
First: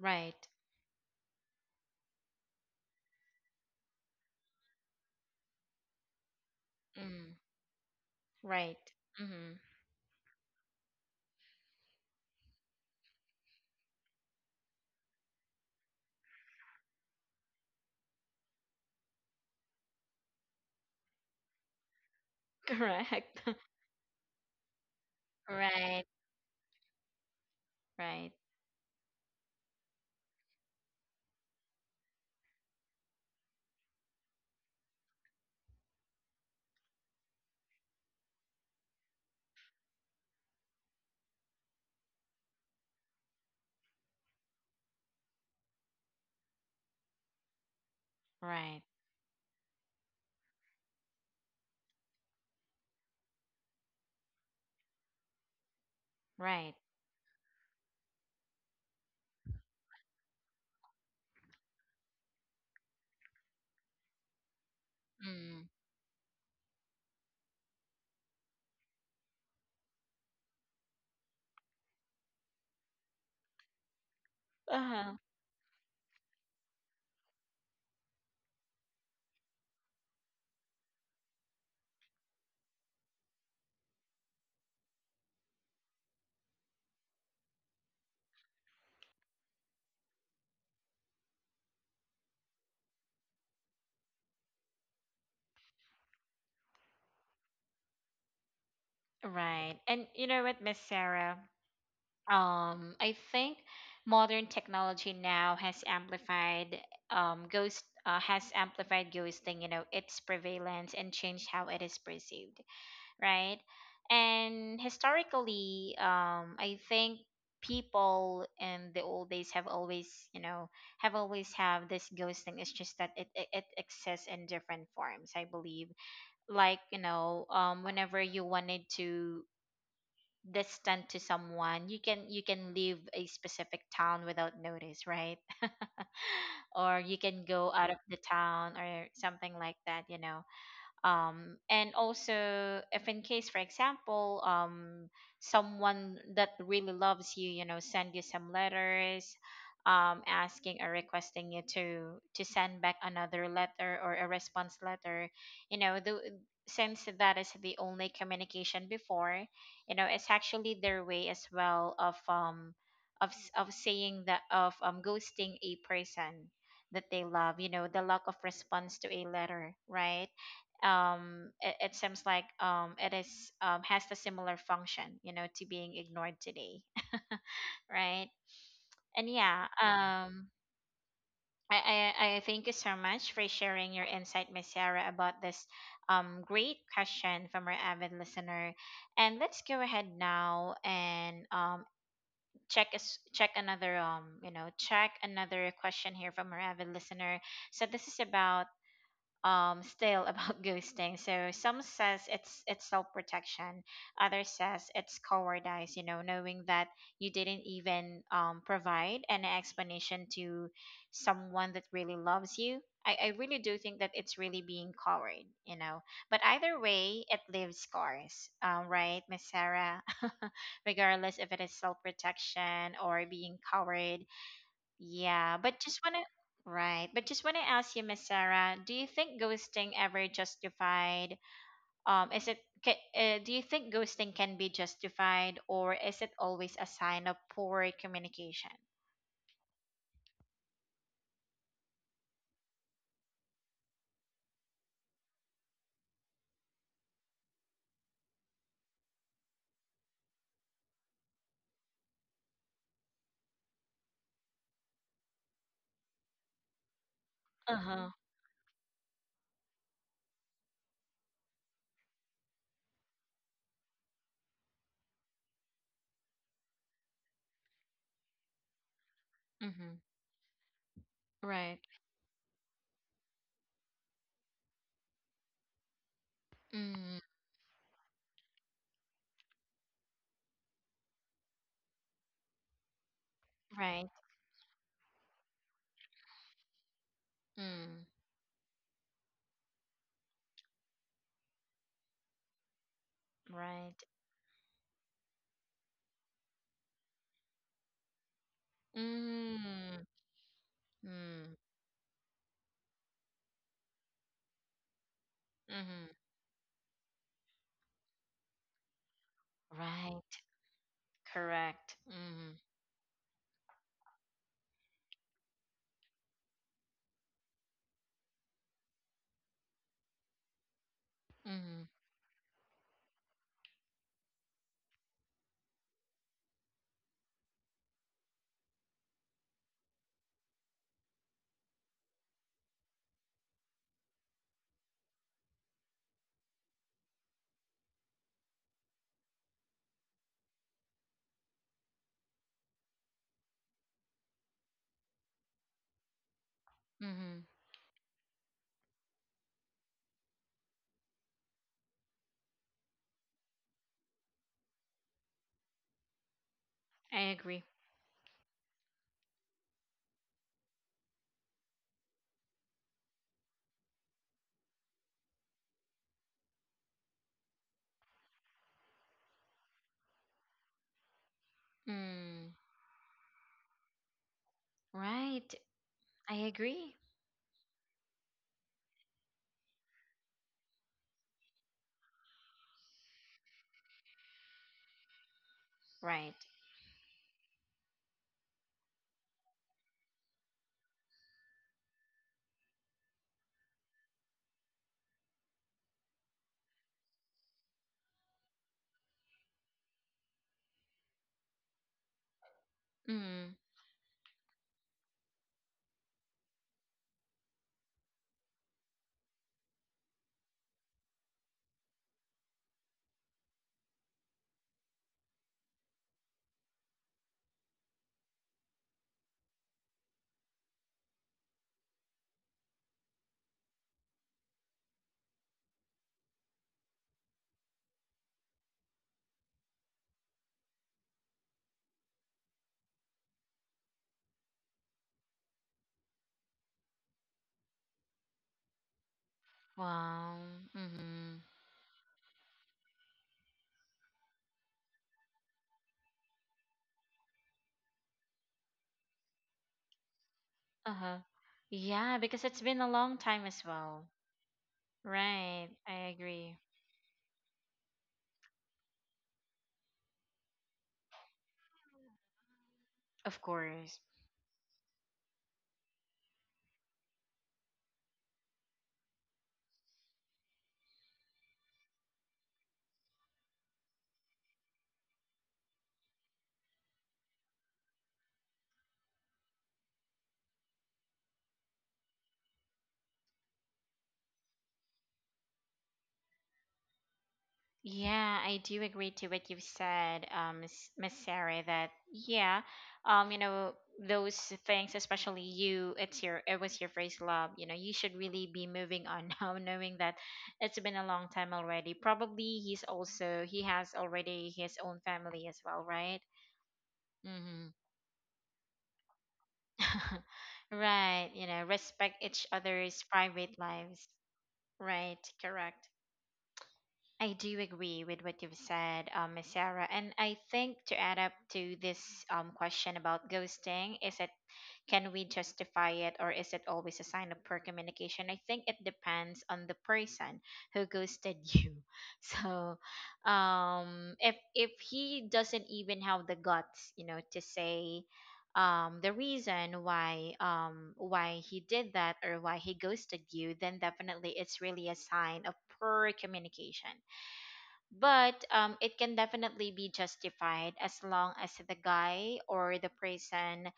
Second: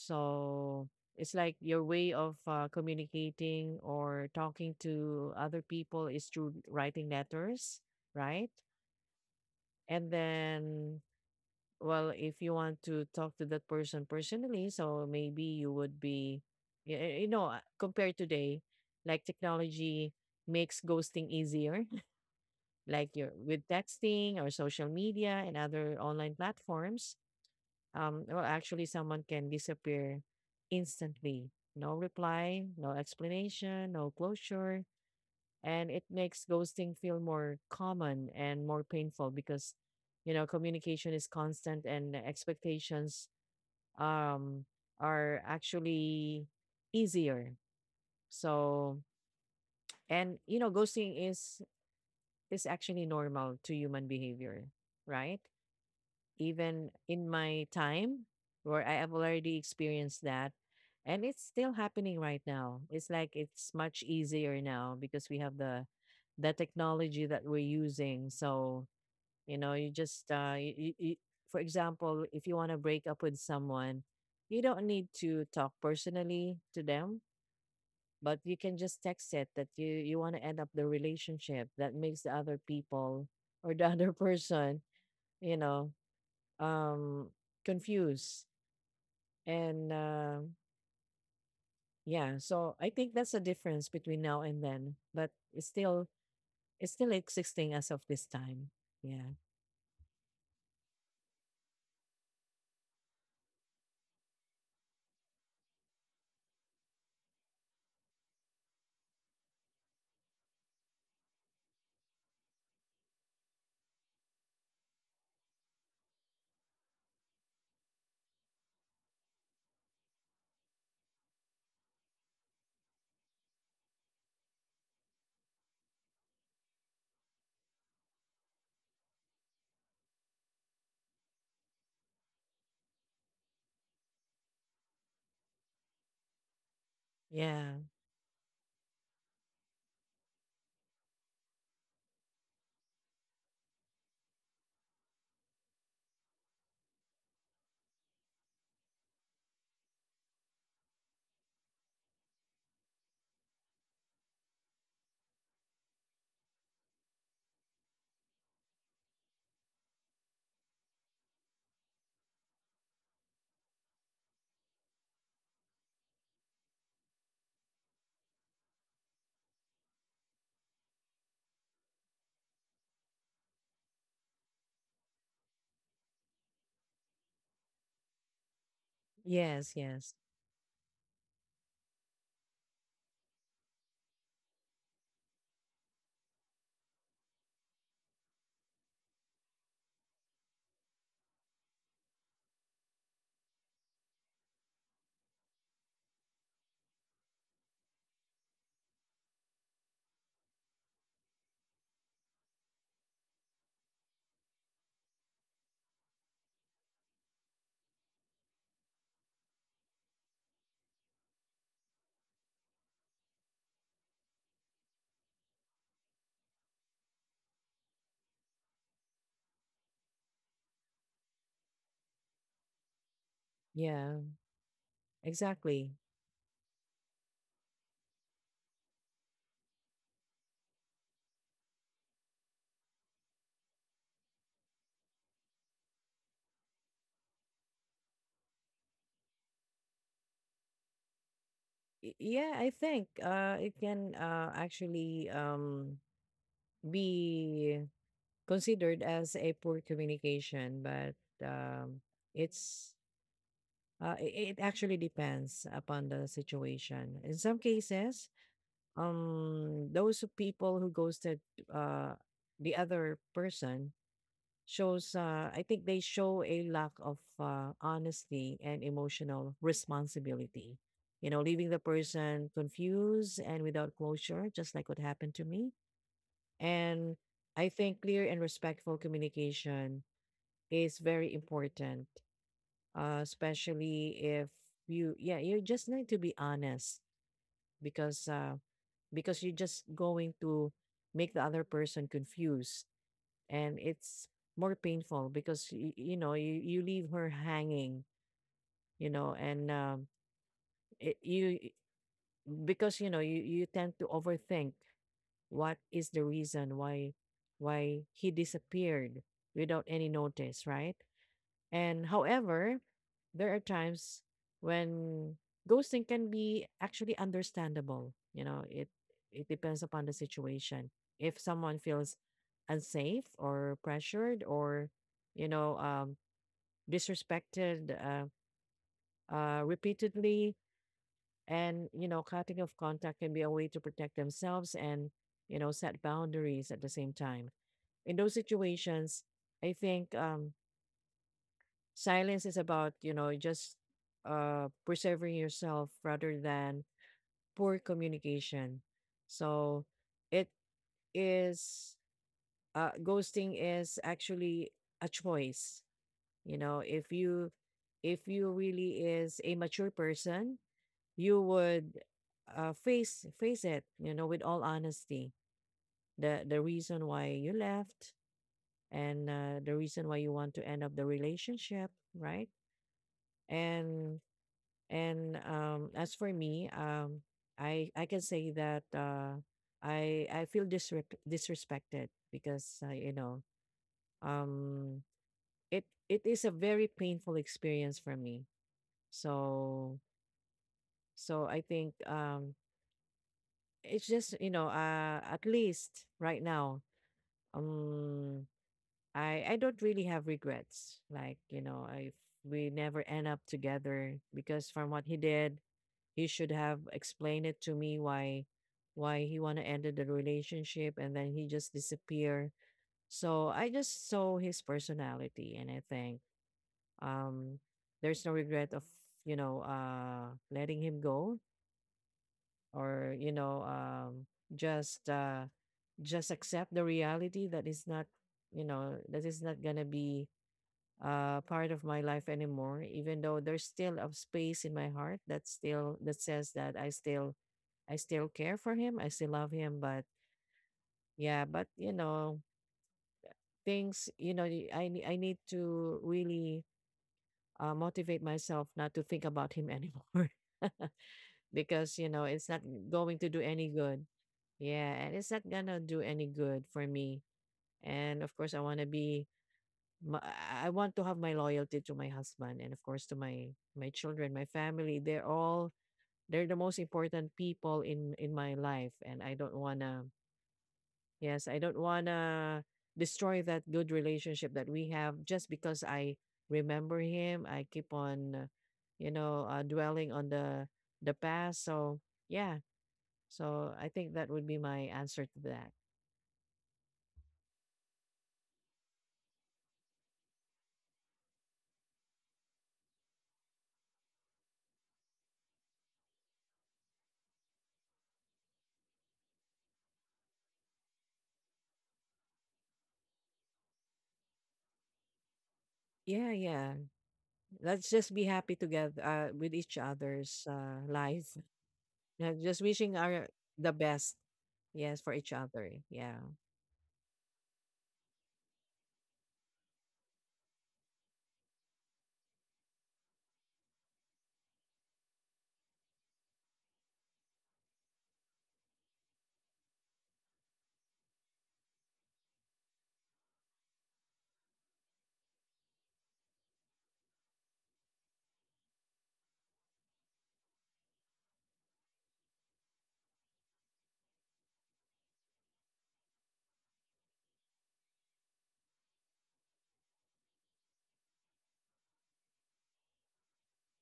A: Right.
B: it's like your way of communicating or talking to other people is through writing
A: Mm.
B: letters, right?
A: Right. Mhm.
B: And then, well, if you want to talk to that person personally, so maybe you would be, you know, compared today, like technology makes ghosting easier, like you're
A: Correct.
B: with texting or social media and other
A: Right.
B: online platforms.
A: Right.
B: Well, actually, someone can disappear instantly. No reply, no explanation, no closure. And it makes ghosting feel more common and more painful, because you know communication is constant and expectations um are actually easier.
A: Right.
B: So, and you know ghosting is actually normal to human behavior, right?
A: Right.
B: Even in my time where I have already experienced that. And it's still happening right now. It's like it's much easier now because we have
A: Mm.
B: the technology that we're using. So, you know, you just you, you, for example, if you want to break up with someone, you don't need
A: Uh-huh.
B: to talk personally to them, but you can just text it that you want to end up the relationship. That makes the other people or the other person, you know, um confused and yeah. So I think that's a difference between now and then, but it's still existing as of this time. Yeah,
A: Right. And you know what, Miss Sarah? I think modern technology now has amplified ghosting, you know, its prevalence and changed how it is perceived, right? And historically, I think people in the old days have always, you know, have always have this ghosting. It's just that it exists in different forms, I believe, like, you know, whenever you wanted to distant to someone, you can leave a specific town without notice, right? Or you can go
B: yeah,
A: out of the town or something like that, you know. And also if in case, for example, someone that really loves you, you know, send you some letters, asking or requesting you to send back another letter or a response letter, you know, the, since that is the only communication before, you know, it's actually their way as well of, saying that of, ghosting a person that they love, you know, the lack of response to a letter, right? It seems like it is has the similar function, you know, to being ignored today. Right. And
B: yes,
A: yeah,
B: yes.
A: I thank you so much for sharing your insight, Miss Sarah, about this, great question from our avid listener. And let's go ahead now and, check another, check another question here from our avid listener. So this is about stale about ghosting. So some says it's self protection, others says it's cowardice. You know, knowing that you didn't even provide an explanation to someone that really loves you. I really do think that it's really being coward, you know. But either way, it leaves scars, right, Miss Sarah? Regardless if it is self protection or being coward,
B: Yeah,
A: yeah, but
B: exactly.
A: just wanna right, but just wanna ask you, Miss Sarah, do you think ghosting ever justified? Um, is it do you think ghosting can be justified, or is it always a sign of poor communication?
B: Yeah, I think it can actually be considered as a poor communication, but um it's it actually depends upon the situation. In some
A: Uh huh.
B: cases, people who ghosted uh the other person shows I think they show a lack of honesty and emotional
A: Mm-hmm.
B: responsibility, you know, leaving the
A: Right.
B: person confused and without closure, just like what happened to me. And
A: Mm,
B: I think clear and respectful communication is very important,
A: right.
B: especially if you, yeah, you just need to be honest.
A: Mm,
B: because uh because you're just going to make the other person confused, and
A: right.
B: it's more painful because you know you leave her hanging, you know. And
A: Mm,
B: it, you
A: mm,
B: because you know you tend to overthink what is
A: mm-hmm.
B: the reason why he disappeared without any
A: Right.
B: notice, right?
A: Correct.
B: And
A: Mm,
B: however, there are times when ghosting can be actually understandable. You know, it depends upon the situation. If someone
A: mm,
B: feels unsafe or pressured or, you know um, disrespected, repeatedly, and you know, cutting off contact can be a way to protect themselves and, you know, set boundaries at the same time. In those situations, I think, silence is about, you know, just preserving yourself rather than
A: mm.
B: poor communication. So it is ghosting is actually a choice. You know, if
A: I agree.
B: you really is a mature person, you would face it, you know, with all honesty. The reason why you left, and the reason why you want to end up the relationship,
A: Mm,
B: right? And
A: right.
B: And
A: I
B: as for
A: agree.
B: me, I can say that, I feel disrespected, because, you know, um,
A: Right.
B: it is a very painful experience for me. So, so I think, it's just, you know, at least right now, um, I don't really have regrets. Like, you know, if
A: Mm.
B: we never end up together, because from what he did, he should have explained it to me why he want to end the relationship, and then he just disappear. So I just saw his personality, and I think, um there's no regret of, you know, letting him go, or, just uh just accept the reality that is not, you know, that is not gonna be, part of my life anymore. Even though there's still a space in my heart that still that says that I still, I still care for him, I still love him, but
A: Wow. Mm-hmm.
B: yeah, but you know, things, you know, I need to really motivate myself not to think about him anymore,
A: Uh-huh.
B: because you know,
A: Yeah,
B: it's
A: because
B: not
A: it's been a
B: going
A: long
B: to do
A: time
B: any
A: as
B: good.
A: well.
B: Yeah, and it's not
A: Right.
B: gonna do
A: I
B: any good
A: agree.
B: for me. And of course, I want to be, I want to have my loyalty to my husband, and of course to
A: Of
B: my
A: course.
B: children, my family. They're the most important people in my life, and I don't want to, yes, I don't want to destroy that good relationship that we have just because I remember him. I keep on you know, dwelling on the past. So, yeah. So, I think that would be my answer to that.
A: Yeah, I do agree to what you've said, Miss Sarah, that yeah, you know, those things, especially you, it was your first love, you know, you should really be moving on now, knowing that it's been a long time already. Probably he's also he has already his own family as well, right?
B: Yeah, yeah.
A: Mm-hmm.
B: Let's just be happy together, with each other's, life.
A: Right, you know, respect
B: Yeah,
A: each
B: just wishing
A: other's
B: our
A: private
B: the
A: lives.
B: best. Yes, for
A: Right,
B: each other.
A: correct.
B: Yeah.
A: I do agree with what you've said, Miss Sarah. And I think to add up to this, question about ghosting is a can we justify it or is it always a sign of poor communication? I think it depends on the person who ghosted you. So, if he doesn't even have the guts, you know, to say the reason why he did that or why he ghosted you, then definitely it's really a sign of poor communication. But it can definitely be justified as long as the guy or the person,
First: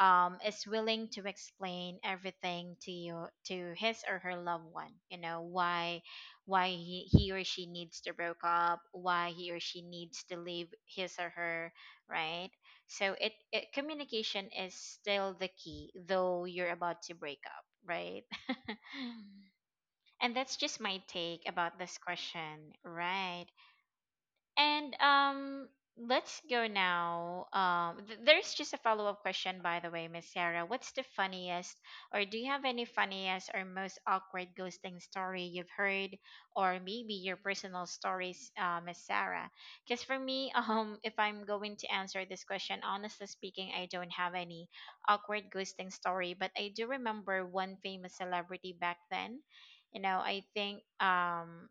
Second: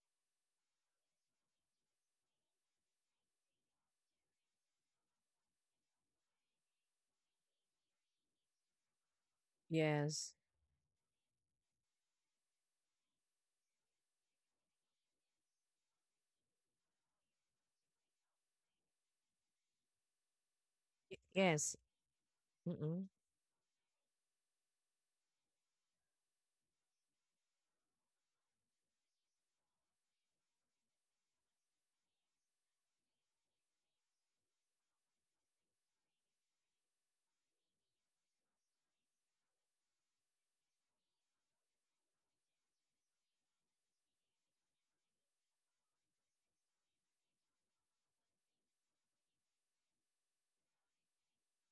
A: is willing to explain everything to you to his or her loved one, you know, why he or she needs to break up, why he or she needs
B: Yes.
A: to leave his or her, right? So it communication is still the key, though you're about to break up, right? And that's just my take
B: Yes.
A: about this question,
B: Mm-mm.
A: right? And let's go now. There's just a follow up question, by the way, Miss Sarah. What's the funniest, or do you have any funniest or most awkward ghosting story you've heard, or maybe your personal stories, Miss Sarah? Because for me, if I'm going to answer this question, honestly speaking, I don't have any awkward ghosting story, but I do remember one famous celebrity back then. You know, I think um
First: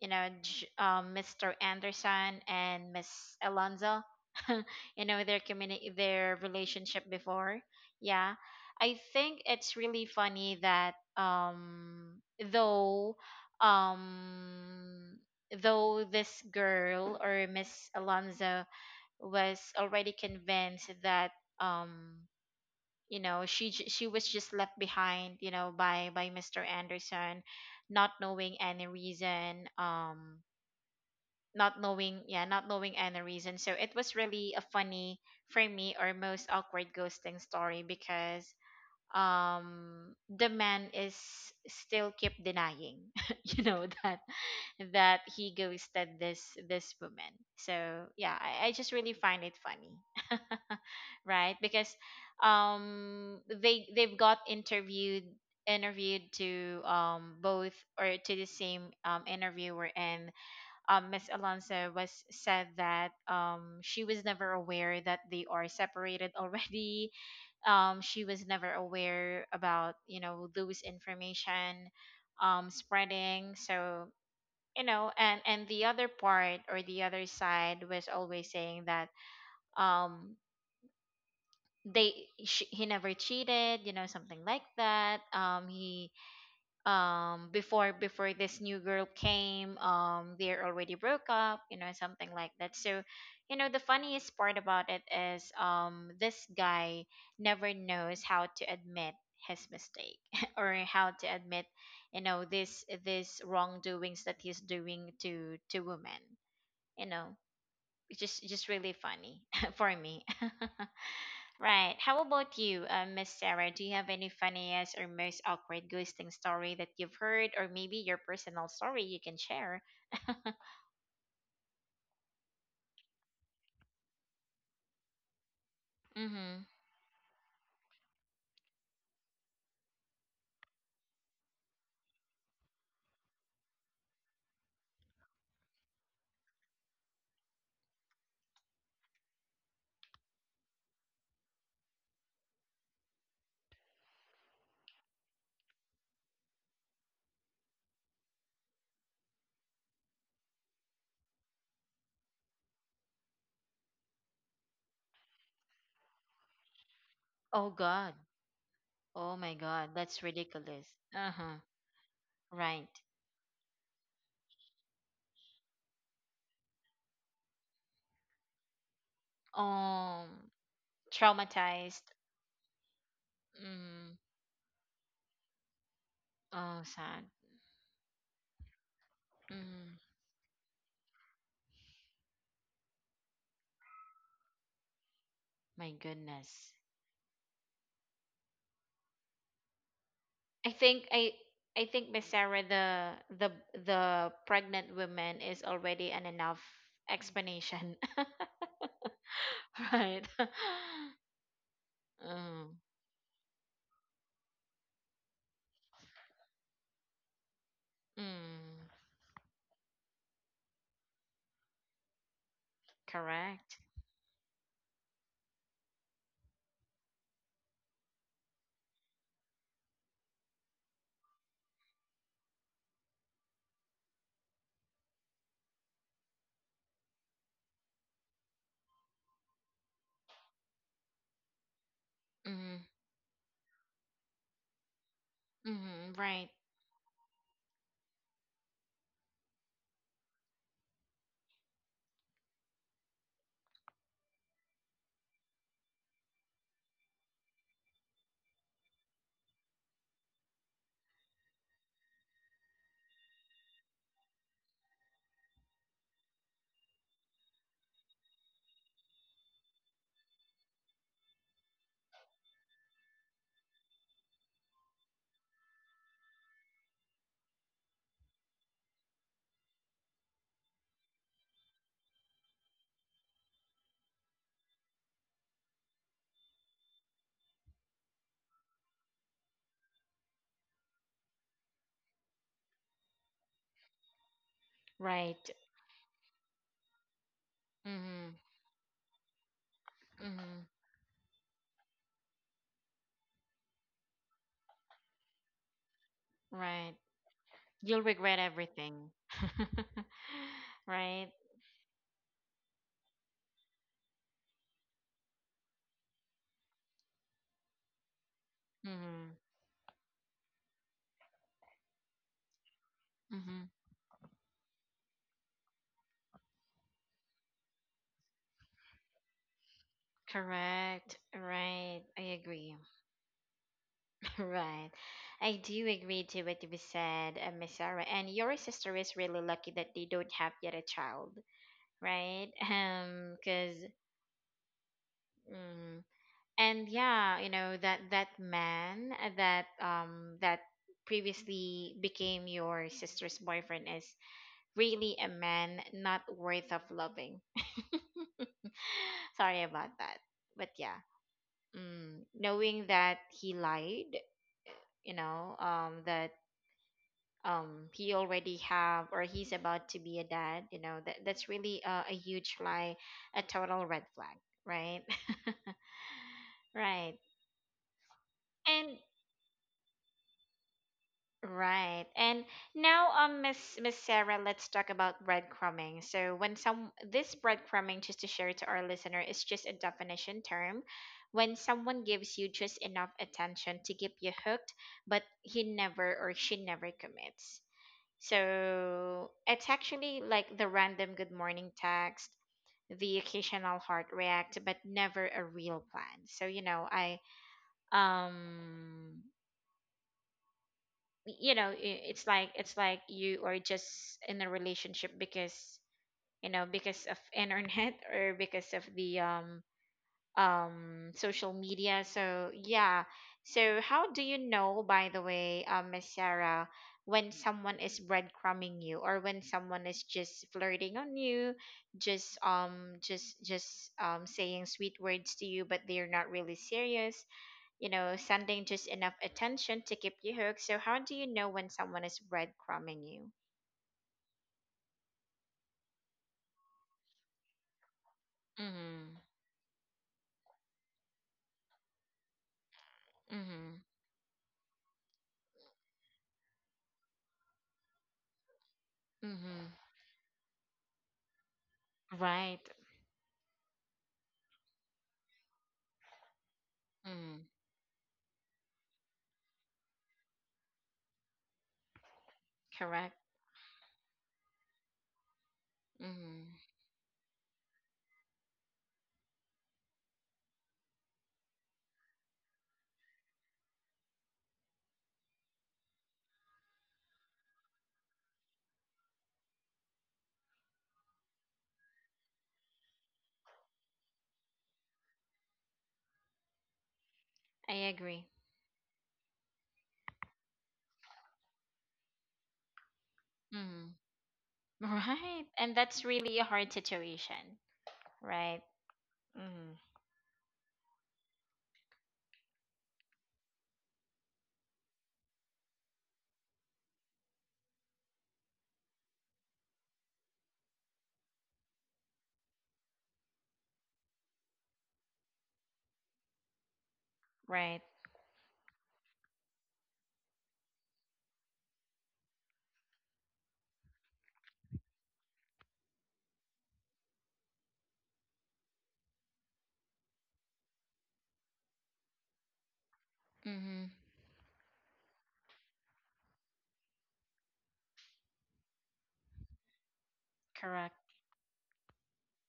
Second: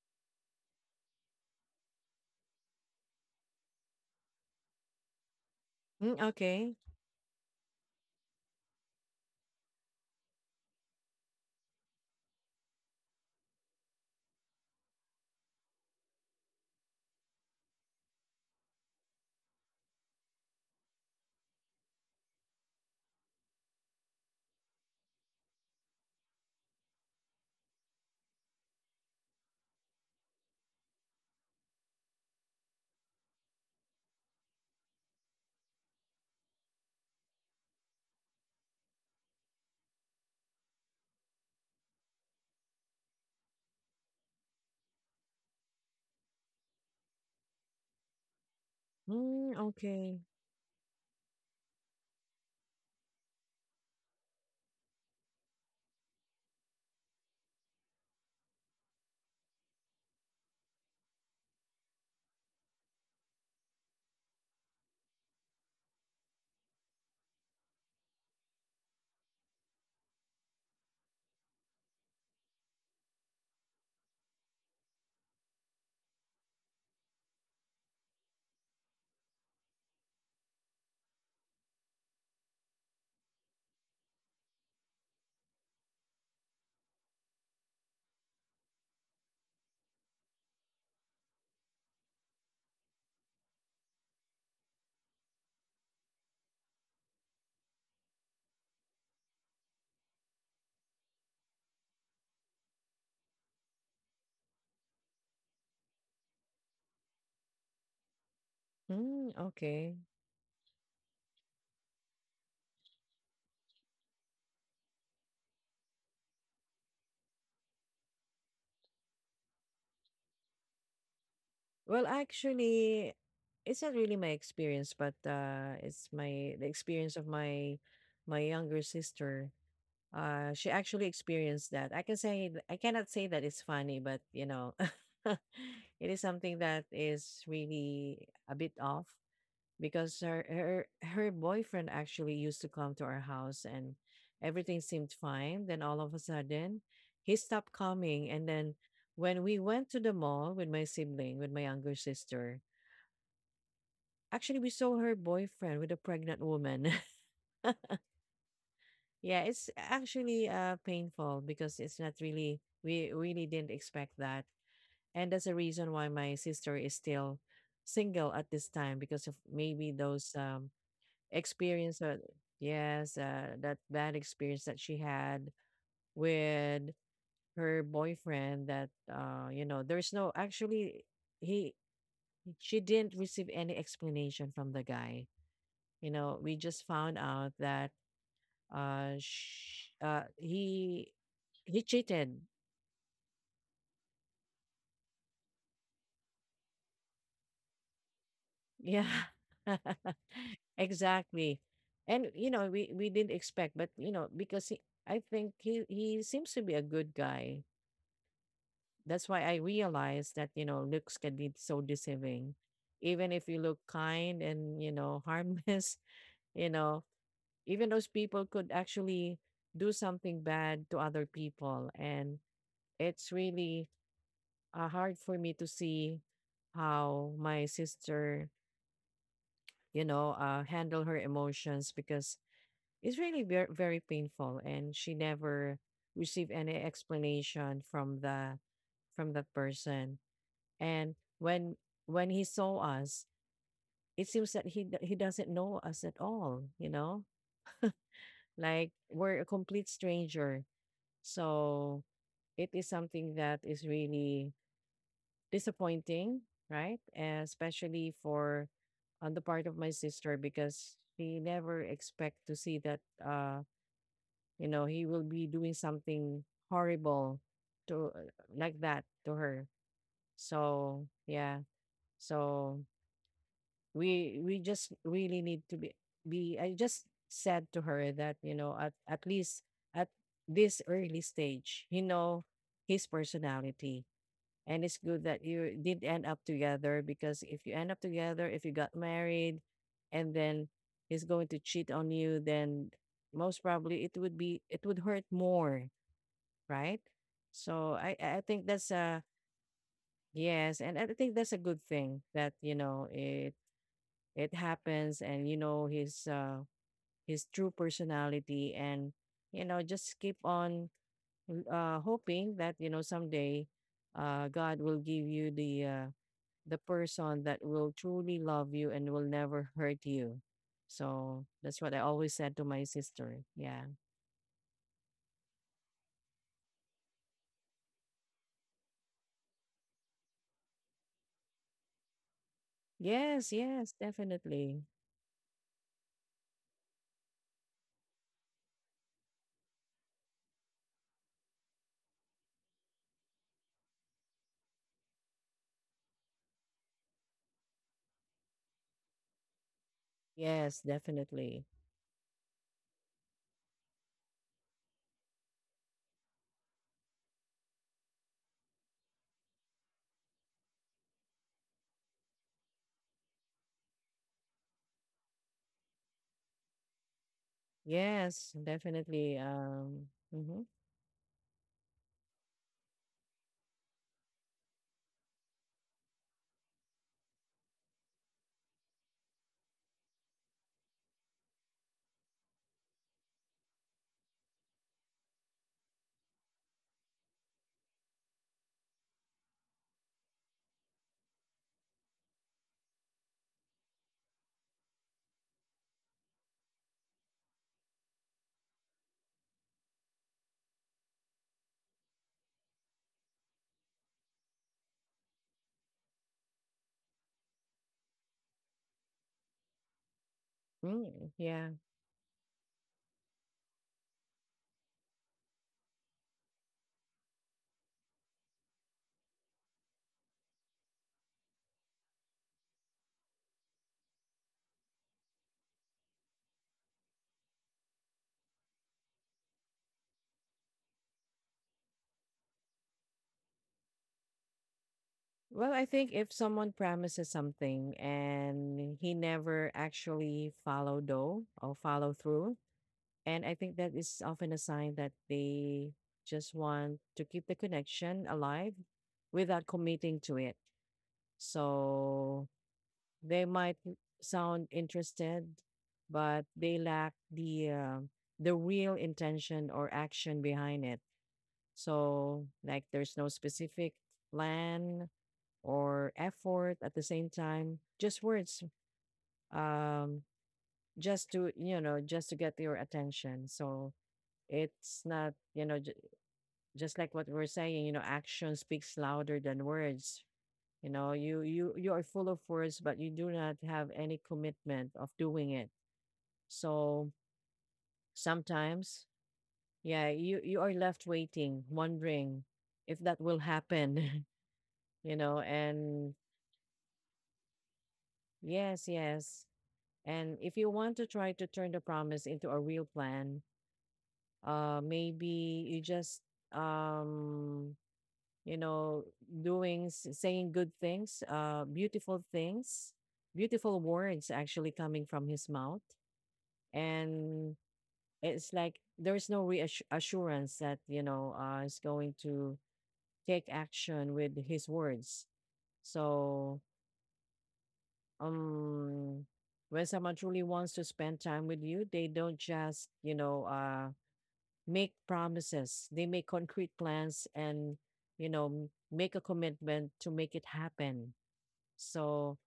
A: you know, J- um, Mr. Anderson and Miss Alonzo, you know, their
B: Mm,
A: their
B: okay.
A: relationship before. Yeah, I think it's really funny that though um, though this girl or Miss Alonzo was already convinced that, um, you know, she was just left behind, you know, by Mr. Anderson, not knowing any reason, not knowing, yeah, not knowing any reason. So it was really a funny for me, or most awkward ghosting story, because the man is still keep denying, you know, that he ghosted this woman. So yeah, I just really find it
B: Mm,
A: funny,
B: okay.
A: right? Because they've got interviewed to, both, or to the same interviewer. And, Miss Alonso was said that, she was never aware that they are separated already. She was never aware about, you know, those information spreading. So, you know, and the other part or the other side was always saying that, um, they sh he never cheated, you know, something like that. He, before this new girl came, they're already broke up, you know, something like that. So, you know, the funniest part about it is, this guy never knows how to admit his mistake, or how to admit, you know, this wrongdoings that he's doing to women, you know. It's just really
B: Mm,
A: funny
B: okay.
A: for me. Right. How about you, Miss Sarah? Do you have any funniest or most awkward ghosting story that you've heard, or maybe your personal story you can share?
B: Well, actually, it's not really my experience, but, it's my
A: Mm-hmm.
B: the experience of my my younger sister. She actually experienced that. I can say I cannot say that it's funny, but you know, it is something that is really a bit off, because her her boyfriend actually used to come to our house, and everything seemed fine, then all of a sudden he stopped coming. And then when we went to the mall with my sibling, with my younger sister, actually we saw her boyfriend with a pregnant woman.
A: Oh God. Oh
B: Yeah,
A: my
B: it's
A: God. That's
B: actually
A: ridiculous. Uh
B: painful,
A: huh.
B: because it's not really
A: Right.
B: we really didn't expect that. And that's a reason why my sister is still single at this time, because of maybe those,
A: Um.
B: experience
A: Traumatized.
B: that, yes, that
A: Mm.
B: bad experience that she had
A: Oh,
B: with
A: sad.
B: her boyfriend. That, you know,
A: Mm.
B: there's no actually, he she didn't receive any explanation from the guy.
A: My
B: You know, we
A: goodness.
B: just found out that, uh, sh- uh
A: I think
B: he
A: I. I
B: he
A: think Miss
B: cheated.
A: Sarah, the the pregnant woman is already an enough explanation.
B: Yeah.
A: Right.
B: Exactly. And you know,
A: mm,
B: we didn't expect, but you know, because he, I think he seems to be a good guy.
A: mm,
B: That's why I realized that, you know, looks can be so deceiving. Even if you
A: correct.
B: look kind and, you know, harmless, you know, even those people could actually do something bad to other people. And it's really, hard for me to see how my sister, you know, handle her emotions, because
A: Mm,
B: it's really very, very painful. And she never
A: mm, right.
B: received any explanation from the from that person. And when he saw us, it seems that he doesn't know us at all, you know? Like we're a complete stranger. So it is something that is really disappointing, right? And especially for on the part of my sister, because she never expect to see that, you know, he will be doing something horrible to, like that to her. So, yeah. So we just really need to be I just said to her that you know at least at this early stage you know his personality. And it's good that
A: Right.
B: you did end up together, because if you end up
A: Mm,
B: together, if you got married and
A: mm,
B: then he's going to cheat on you, then most probably it would be, it would hurt more,
A: right.
B: right? So
A: You'll
B: i
A: regret
B: i think that's
A: everything.
B: a yes. And I
A: Right.
B: think that's a good thing that you know it happens, and you know his true personality. And
A: Mm,
B: you know, just keep on hoping that you know
A: mm,
B: someday God will give you the person that will truly love you and will never hurt you.
A: correct.
B: So that's what
A: Right.
B: I
A: I
B: always said to
A: agree.
B: my sister. Yeah.
A: Right. I do agree to what you said, Miss Sarah. And your sister is really lucky that they don't have yet a child, right?
B: Yes,
A: Because
B: yes, definitely.
A: And yeah, you know that, that man, that that previously became your sister's boyfriend is really a man not worth of loving. Sorry about that, but
B: Yes,
A: yeah,
B: definitely.
A: mm, knowing that he lied, you know, that, he already have, or he's about to be a dad, you know, that that's really a huge lie, a total red flag, right? right.
B: Yes,
A: and
B: definitely. Mhm.
A: right. And now, Miss Sarah, let's talk about breadcrumbing. So, when some this breadcrumbing, just to share to our listener, is just a definition term. When someone gives you just enough attention to keep you hooked, but he never, or she never commits. So it's actually like the random good morning text, the occasional heart react, but never a real plan. So, um you know I- it's like, you are just in a relationship because, you know, because of internet, or because of the
B: mm,
A: social
B: yeah.
A: media. So yeah. So how do you know, by the way, Miss Sarah, when someone is breadcrumbing you, or when someone is just flirting on you, just saying sweet words to you, but they're not really serious, you know, sending just enough attention to keep you hooked. So, how do you know when someone is breadcrumbing you?
B: Well, I think if someone promises something and
A: Mm-hmm.
B: he never actually follow though or follow through, and I
A: Mm-hmm.
B: think that is often a sign that they just want to keep the connection alive
A: Mm-hmm.
B: without committing to it. So
A: Right.
B: they might sound interested, but they lack
A: Mm-hmm.
B: the real intention or action behind it. So like
A: Correct.
B: there's no specific plan or
A: Mm-hmm.
B: effort at the same time, just words. um just to you know, just to get your attention. So it's not you know just like what we're saying, you know, action speaks louder than words. You know, you you are full of words, but you do not have any commitment of doing it. So
A: I agree.
B: sometimes, yeah, you are left waiting, wondering if that will
A: Mm-hmm.
B: happen. you know,
A: Right. And that's
B: and
A: really a hard situation. Right.
B: yes, yes.
A: Mm-hmm.
B: And if you want to try to turn the promise into a real plan, maybe you just um, you know, doing saying good things, beautiful things, beautiful words actually coming from his mouth, and
A: Right.
B: it's like there's no reassurance that you know is going to take action with his words. So um, when someone truly wants to spend time with you, they don't just you know
A: Mm-hmm.
B: make promises, they make concrete plans and you know, make a commitment to make it
A: Correct.
B: happen. So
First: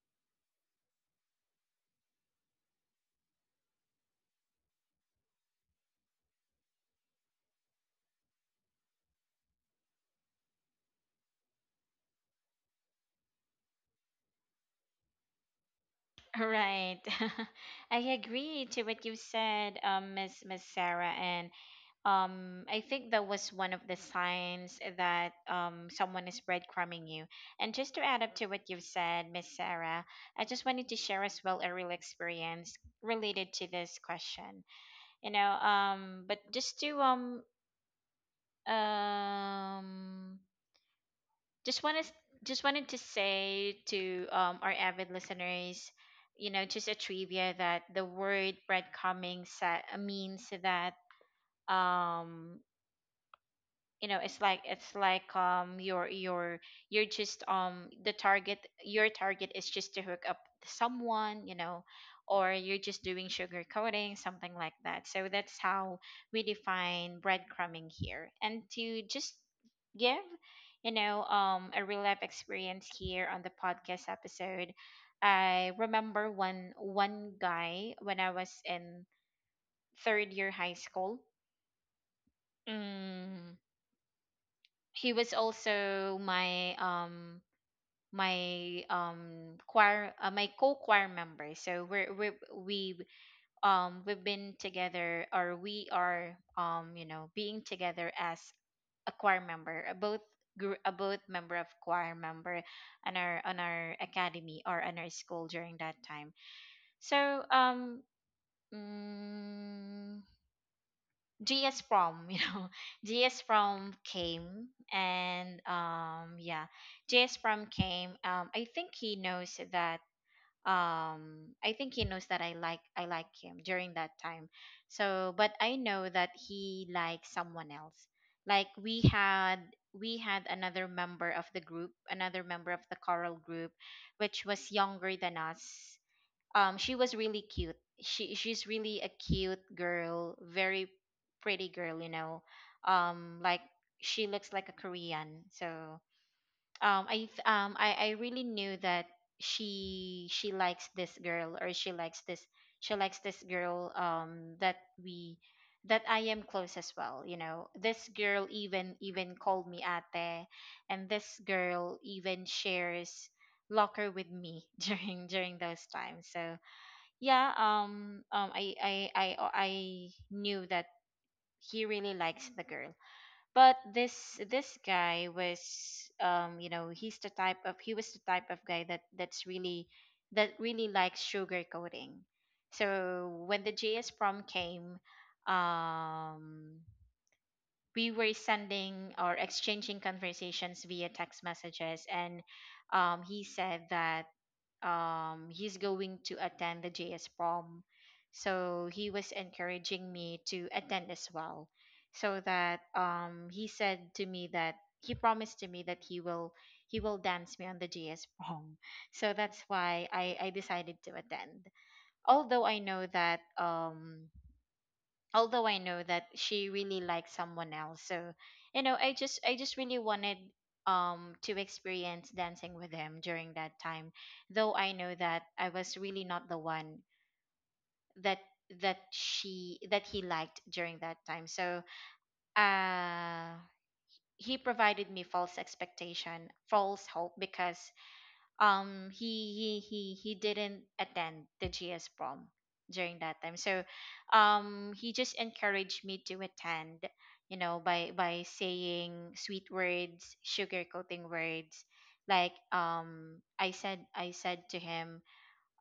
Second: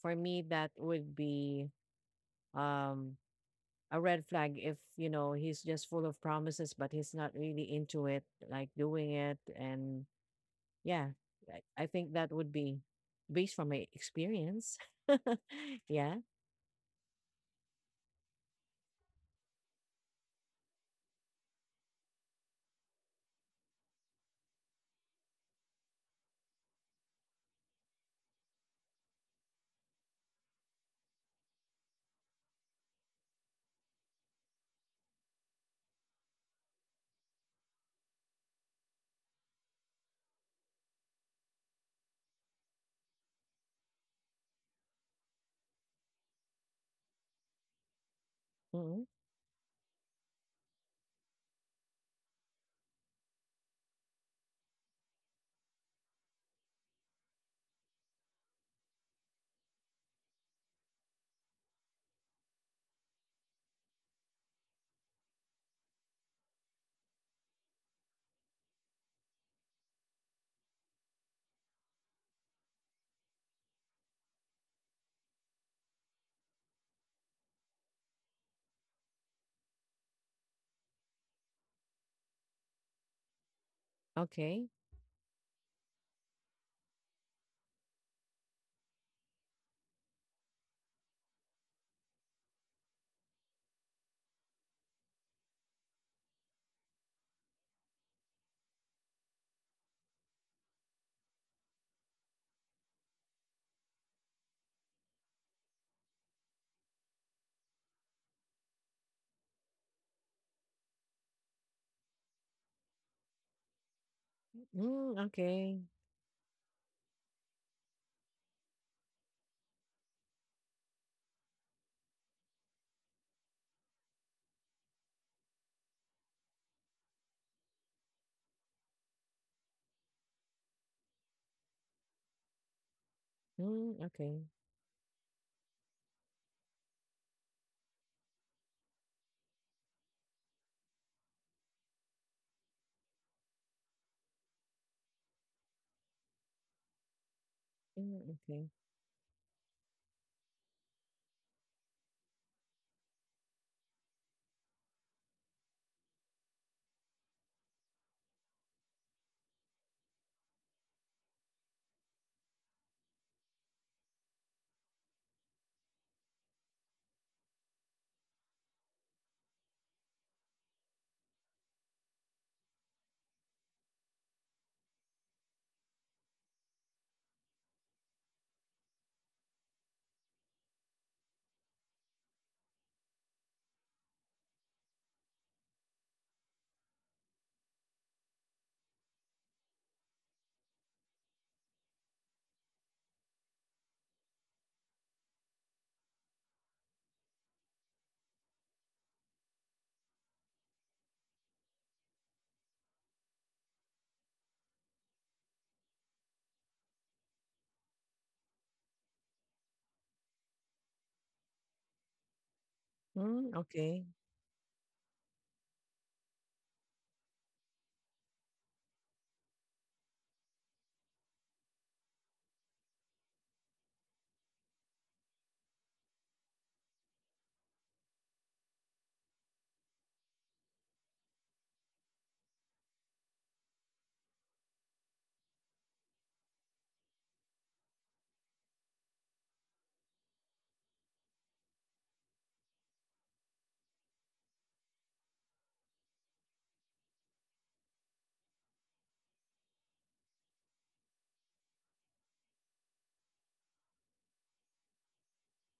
B: for me, that would be um a red flag if you know he's just full of promises but he's not really into it, like doing it. And yeah, I think that would be, based from my experience, yeah.
A: Right. I agree to what you said, Miss Sarah, and I think that was one of the signs that someone is breadcrumbing you. And just to add up to what you've said, Miss Sarah, I just wanted to share as well a real experience related to this question, you know, but just to, um just want to just wanted to say to, our avid listeners, you know, just a trivia that the word
B: Mm
A: breadcrumbing means that, um you know, it's like, you're, just, the target, your target is just to hook up someone, you know, or you're just doing sugar coating, something like that. So that's how we define breadcrumbing here. And to just give, you know, a real life experience here on the podcast episode, I remember one guy when I was in third year high school. mm,
B: okay.
A: he was also my, choir, my co-choir member. So we've been together, or we are, you know, being together as a choir member, a both member of choir member, on our academy or on our school during that time. So, um mm, GS prom, you know, GS prom came,
B: Mm,
A: and
B: okay.
A: yeah, GS prom came. I think he knows that. I think he knows that I like him during that time. So, but I know that he likes someone else. Like, we had another member of the group, another member of the choral group,
B: Mm, okay.
A: which was younger than us. She was really cute. She's really a cute girl, very pretty girl, you know, like, she looks like a Korean. So I th- I
B: Mm,
A: really
B: okay.
A: knew that she likes this girl, or she likes this, she likes this girl, that, we that I am close as well, you know. This girl even called me ate, and this girl even shares locker with me, during those times. So yeah, I knew that he really likes the girl. But this guy was, you know, he was the type of guy that really likes sugarcoating. So when the JS prom came, um, we were sending or exchanging conversations via text messages, and he said that, he's going to attend the JS prom. So he was encouraging me to attend as well. So that, he said to me that he promised to me that he will dance me on the JS prom. So that's why I decided to attend. Although I know that
B: Mm, okay.
A: um Although I know that she really likes someone else. So, you know, I just really wanted to experience dancing with him during that time. Though I know that I was really not the one, that that he liked during that time. So, uh he provided me false expectation, false hope, because he didn't attend the GS prom during that time. So, he just encouraged me to attend, you know, by saying sweet words, sugarcoating words. Like, I said to him,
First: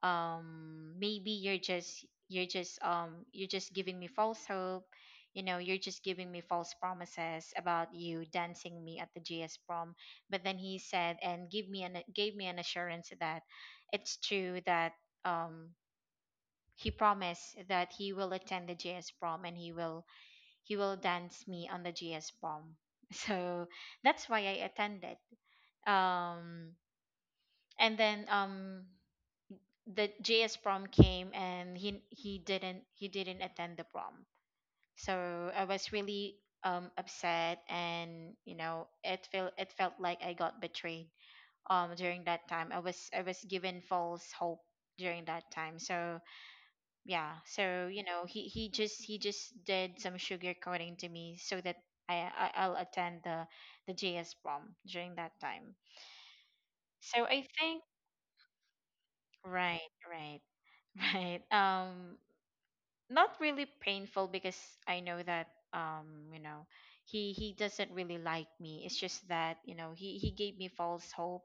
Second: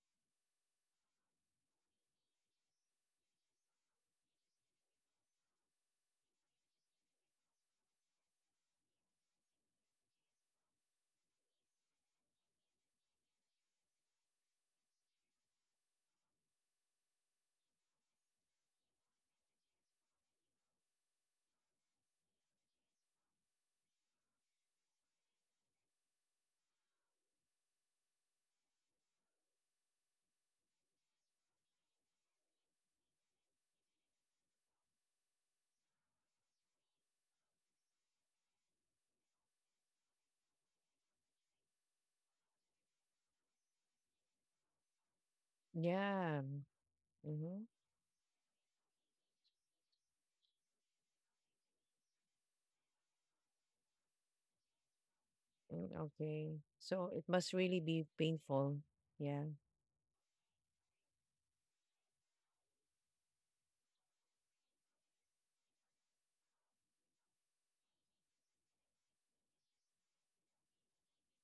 A: maybe you're just giving me false hope. You know, you're just giving me false promises about you dancing me at the GS prom. But then he said, and give me an gave me an assurance that it's true, that um he promised that he will attend the GS prom, and he will dance me on the GS prom. So that's why I attended. um and then, the JS prom came, and he didn't attend the prom. So I was really upset, and, you know, it felt like I got betrayed during that time. I was given false hope during that time. So
B: Yeah.
A: yeah,
B: Mhm.
A: so you know, he just did some sugarcoating to me, so that, I'll attend the JS prom during that time.
B: Mm, okay. So it
A: So I
B: must really
A: think,
B: be painful. Yeah.
A: right, right, right, not really painful, because I know that, you know, he doesn't really like me. It's just that, you know, he gave me false hope,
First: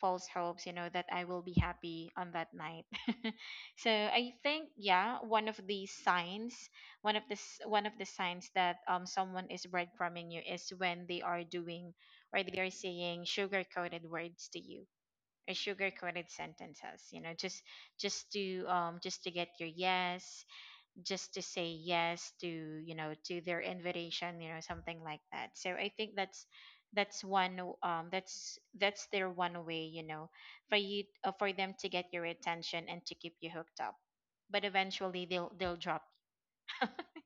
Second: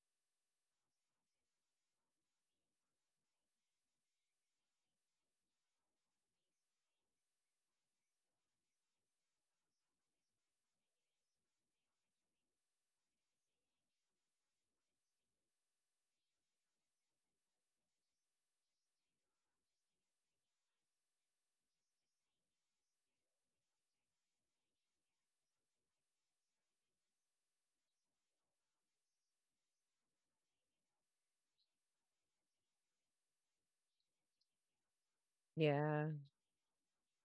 A: false hopes. You know that I will be happy on that night. So I think, yeah, one of the signs, one of the signs that, someone is breadcrumbing you, is when they are doing, or they are saying sugar coated words to you, or sugar coated sentences. You know, just just to get your yes, just to say yes to, you know, to their invitation, you know, something like that. So I think that's that's their one way, you know, for you, for them to get your attention and to keep you hooked up, but eventually they'll drop
B: Yeah.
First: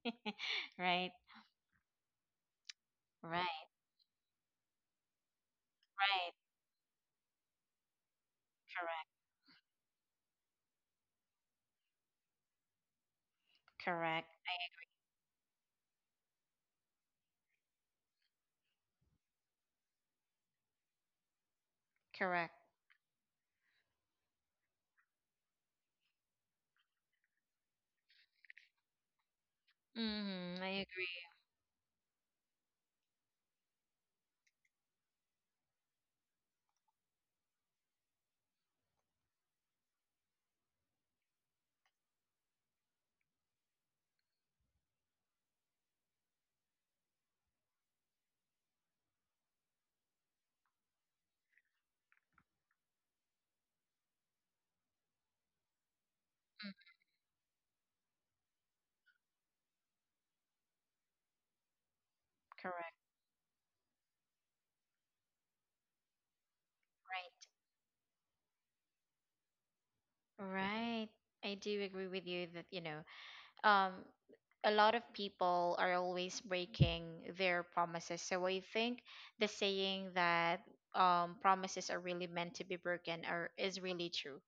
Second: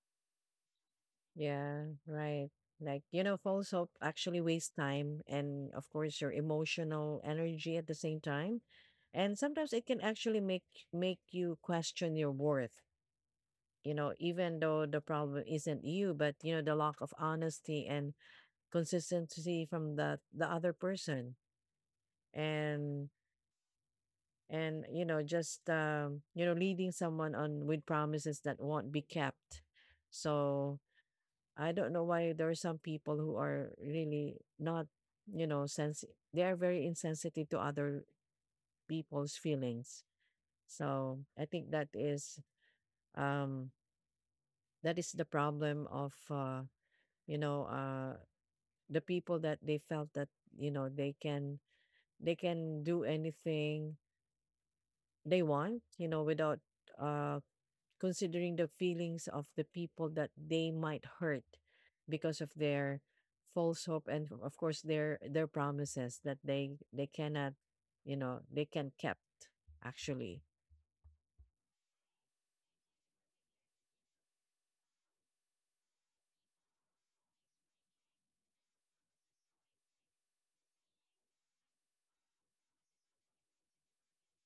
A: you. Right,
B: Yeah. Right. Like, you know,
A: right,
B: false hope actually wastes time and, of course, your
A: right.
B: emotional energy at the same time.
A: Correct,
B: And sometimes it can actually make you question your worth, you know,
A: correct,
B: even
A: I
B: though the problem isn't you, but you know, the lack of honesty and consistency from the other person.
A: correct.
B: And and you know just you know, leading someone on with promises that won't be kept.
A: Mm-hmm, I
B: So
A: agree.
B: I don't know why there are some people who are really not, you know, sense, they are very insensitive to other people's feelings. So I think um that is the problem of you know the people that they felt that you know they can, they can do anything they want, you know, without
A: Mm,
B: uh considering the feelings of the people that they might hurt because of
A: correct.
B: their false hope, and of course their promises that they
A: Right,
B: cannot, you know, they can kept, actually.
A: right. I do agree with you that, you know, um a lot of people are always breaking their promises. So I think, the saying that, promises are really meant to be broken are is really true,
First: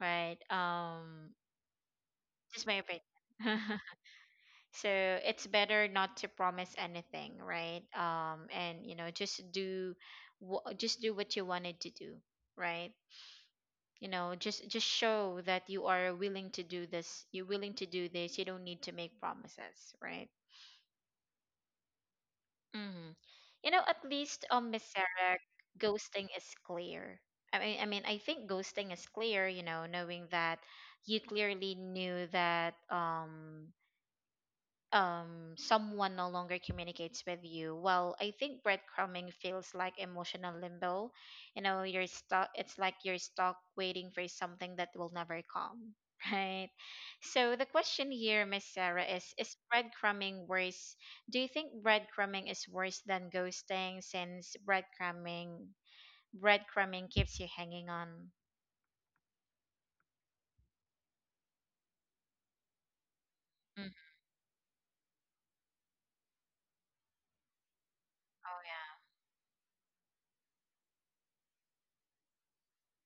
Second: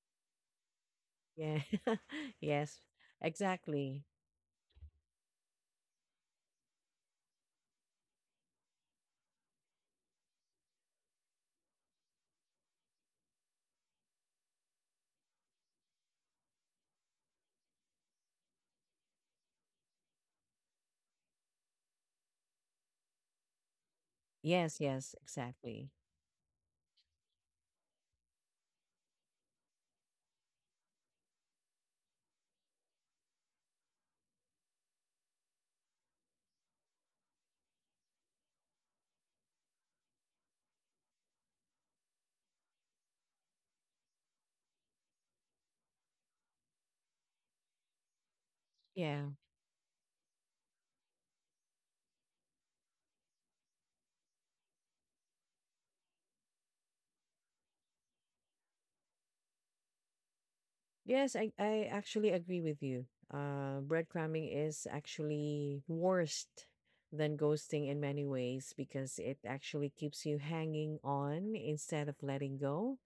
A: right?
B: Yeah.
A: Just my
B: yes,
A: opinion.
B: exactly.
A: So it's better not to promise anything, right? And you know just do just do what you wanted to do, right? You know, just show that you are willing to do this. You're willing to do this. You don't need to make promises, right? Hmm. You know, at least
B: Yes,
A: Miss
B: yes,
A: Sarah,
B: exactly.
A: ghosting is clear. I mean, I think ghosting is clear. You know, knowing that you clearly knew that someone no longer communicates with you. Well, I think breadcrumbing feels like emotional limbo. You know, you're stuck. It's like you're stuck waiting for something that will never come. right. So the question here, Miss Sarah,
B: Yeah.
A: is breadcrumbing worse? Do you think breadcrumbing is worse than ghosting, since breadcrumbing keeps you hanging on?
B: Yes, I actually agree with you.
A: Mm.
B: Breadcrumbing is actually worst than ghosting in many ways,
A: Oh,
B: because it actually keeps you hanging on instead of letting go.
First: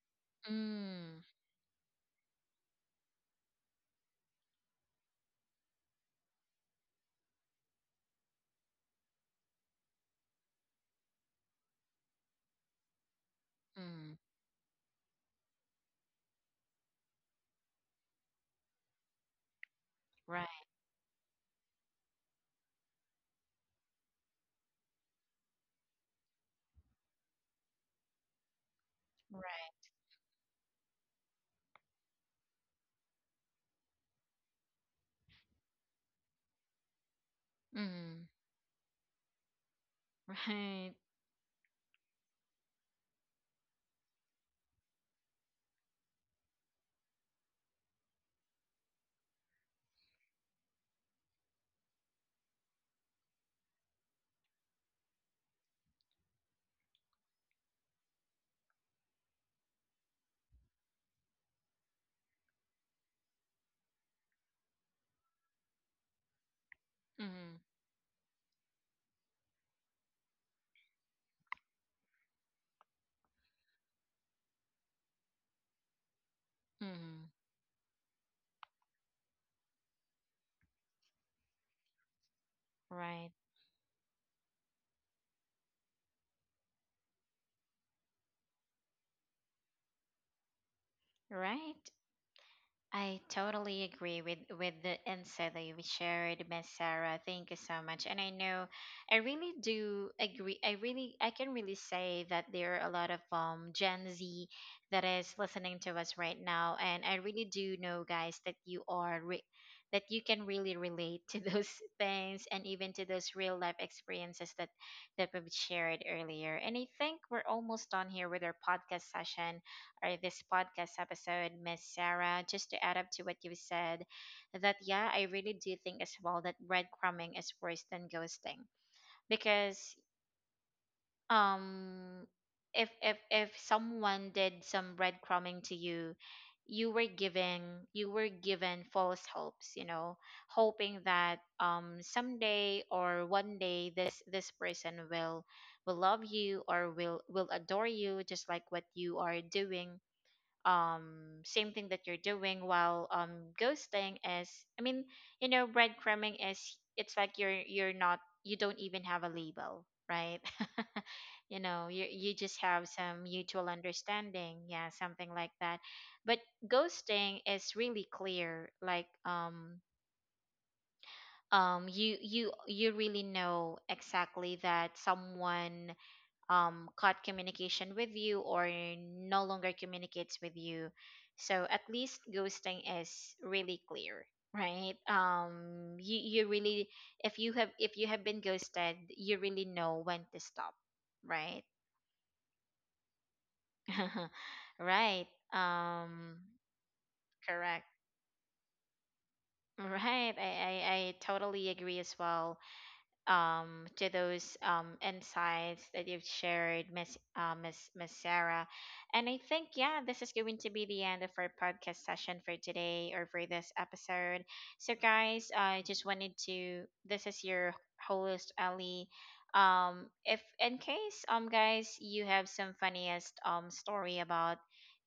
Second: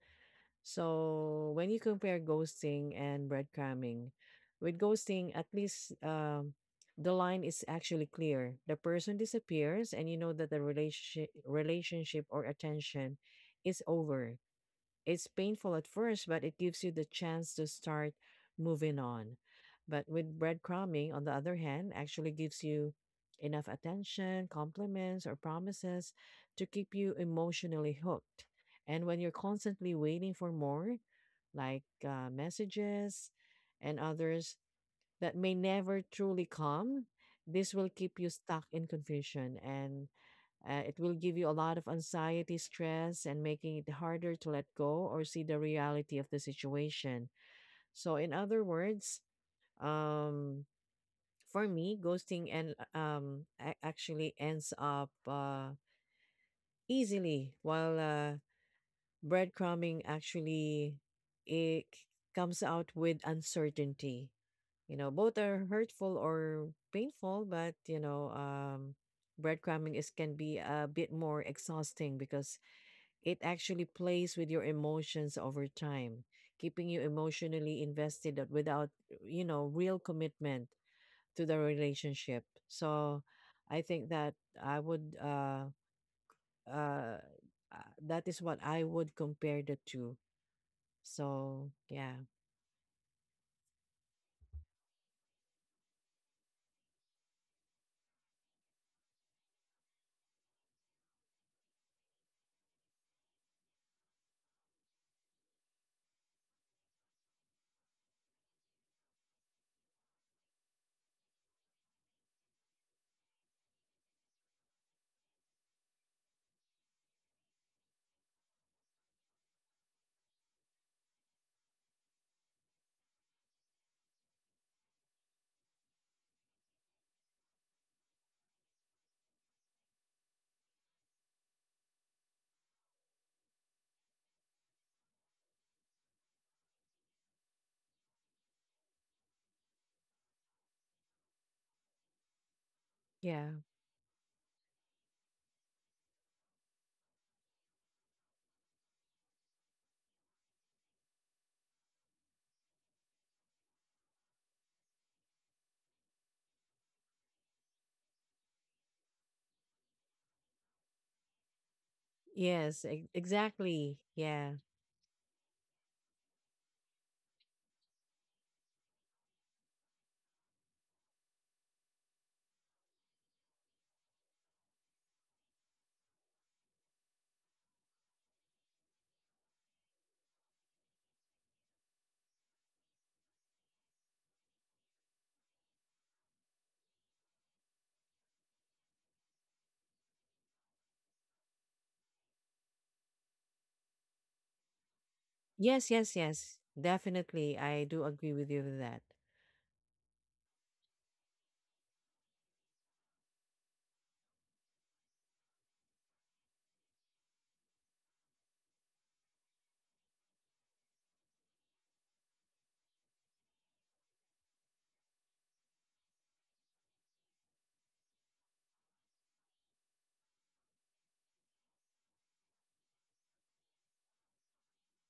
A: yeah. Mm,
B: So when you compare ghosting and breadcrumbing, with ghosting, at least the line is actually clear. The person disappears, and you know that the relationship or attention is
A: mm,
B: over. It's painful at first, but it gives you the chance to start moving on. But with
A: right,
B: breadcrumbing, on the other hand, actually gives you enough attention, compliments, or promises to keep you emotionally hooked. And when you're constantly
A: right.
B: waiting for more, like messages and others, that may never truly come. This will keep you
A: Mm.
B: stuck in confusion, and it
A: right.
B: will give you a lot of anxiety, stress, and making it harder to let go or see the reality of the situation. So, in other words, um, for me, ghosting and actually ends up easily, while breadcrumbing actually, it comes out with uncertainty. You know, both are hurtful or painful,
A: Mm.
B: but you know, breadcrumbing is can be a bit more exhausting because it actually plays with your emotions over time, keeping you
A: Mm,
B: emotionally invested that without, you know, real commitment to the relationship. So
A: right,
B: I think that I would uh that is what I would compare the two. So
A: right.
B: yeah,
A: I totally agree with the insight that you shared, Miss Sarah. Thank you so much. And I know, I really do agree. I really, I can really say that there are a lot of Gen Z that is listening to us right now, and I really do know, guys, that that you can really relate to those things and even to those real life experiences that we've shared earlier. And I think we're almost done here with our podcast session, or this podcast episode, Miss Sarah. Just to add up to what you said, that, yeah, I really do think as well that breadcrumbing is worse than ghosting because, um if someone did some breadcrumbing to you, you were giving you were given false hopes, you know, hoping that someday or
B: yeah,
A: one day this person will love you or will adore you just like what you are doing, um same thing that you're doing. While, ghosting is, I mean, you know, breadcrumbing is, it's like you're not, you don't even have a label, right? you know, you just
B: yes,
A: have some mutual
B: exactly. Yeah.
A: understanding, yeah, something like that. But ghosting is really clear, like you really know exactly that someone, cut communication with you or no longer communicates with you. So at least ghosting is really clear, right? You really, if you have been ghosted, you really know when to stop, right? right.
B: Yes, yes,
A: Um,
B: yes. Definitely. I
A: correct.
B: do agree with you with that.
A: Right. I totally agree as well. To those insights that you've shared, Miss Sarah. And I think, yeah, this is going to be the end of our podcast session for today or for this episode. So guys, I just wanted to. This is your host Ali. If in case guys you have some funniest story about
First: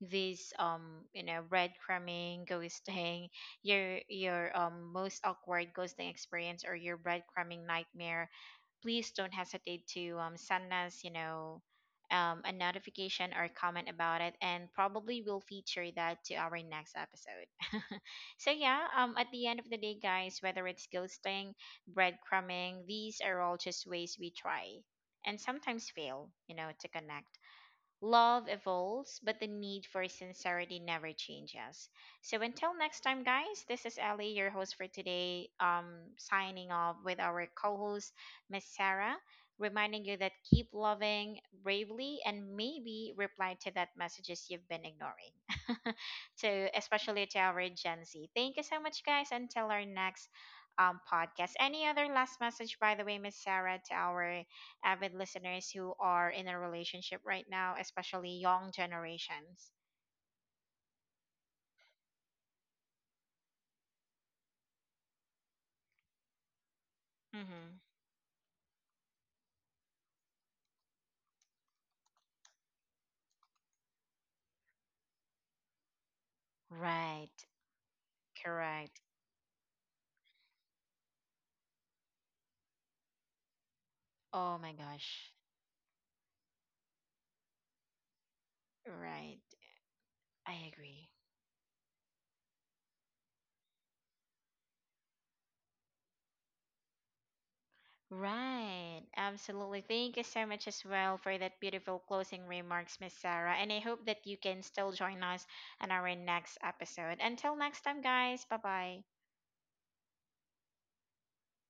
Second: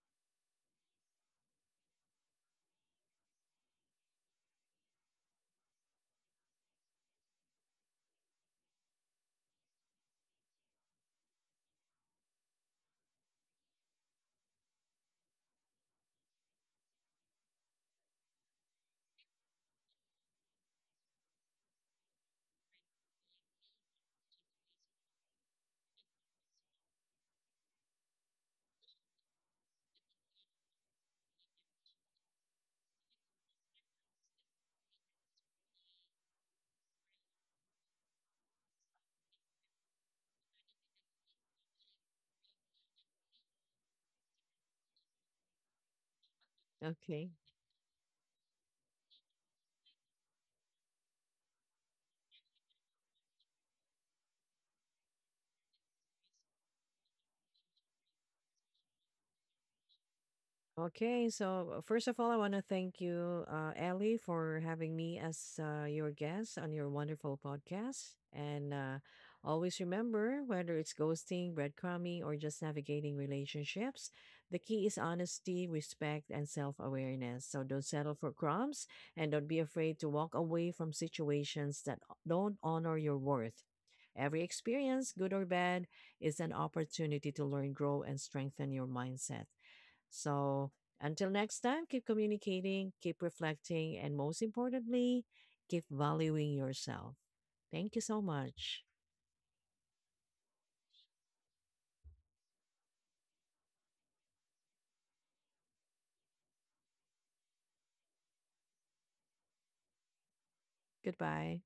A: this you know breadcrumbing, ghosting, your most awkward ghosting experience or your breadcrumbing nightmare, please don't hesitate to send us, you know, a notification or comment about it, and probably we'll feature that to our next episode. so yeah, at the end of the day, guys, whether it's ghosting, breadcrumbing, these are all just ways we try and sometimes fail, you know, to connect. Love evolves, but the need for sincerity never changes. So until next time, guys, this is Ellie, your host for today, signing off with our co-host, Miss Sarah, reminding you that keep loving bravely and maybe reply to that messages you've been ignoring. So especially
B: Okay.
A: to our Gen Z. Thank you so much, guys. Until our next podcast. Any other last message, by the way, Miss Sarah, to our avid listeners who are in a relationship right now, especially young generations?
B: Okay, so first of all, I want to thank you, Ellie, for having me as your guest on your wonderful
A: Mm-hmm.
B: podcast. And always remember, whether it's ghosting, breadcrumbing, or just navigating relationships, the key is honesty, respect, and self awareness.
A: Right.
B: So don't settle for crumbs,
A: Correct.
B: and don't be afraid to walk away from situations that don't honor your worth. Every
A: Oh my
B: experience,
A: gosh.
B: good or bad, is an opportunity to learn, grow, and strengthen your
A: Right.
B: mindset.
A: I
B: So
A: agree.
B: until next time, keep communicating, keep reflecting, and most importantly, keep valuing yourself. Thank you so much.
A: Right. Absolutely. Thank you so much as well for that beautiful closing remarks, Miss Sarah. And I hope that you can still join us on our next episode. Until next time, guys. Bye bye.
B: Goodbye.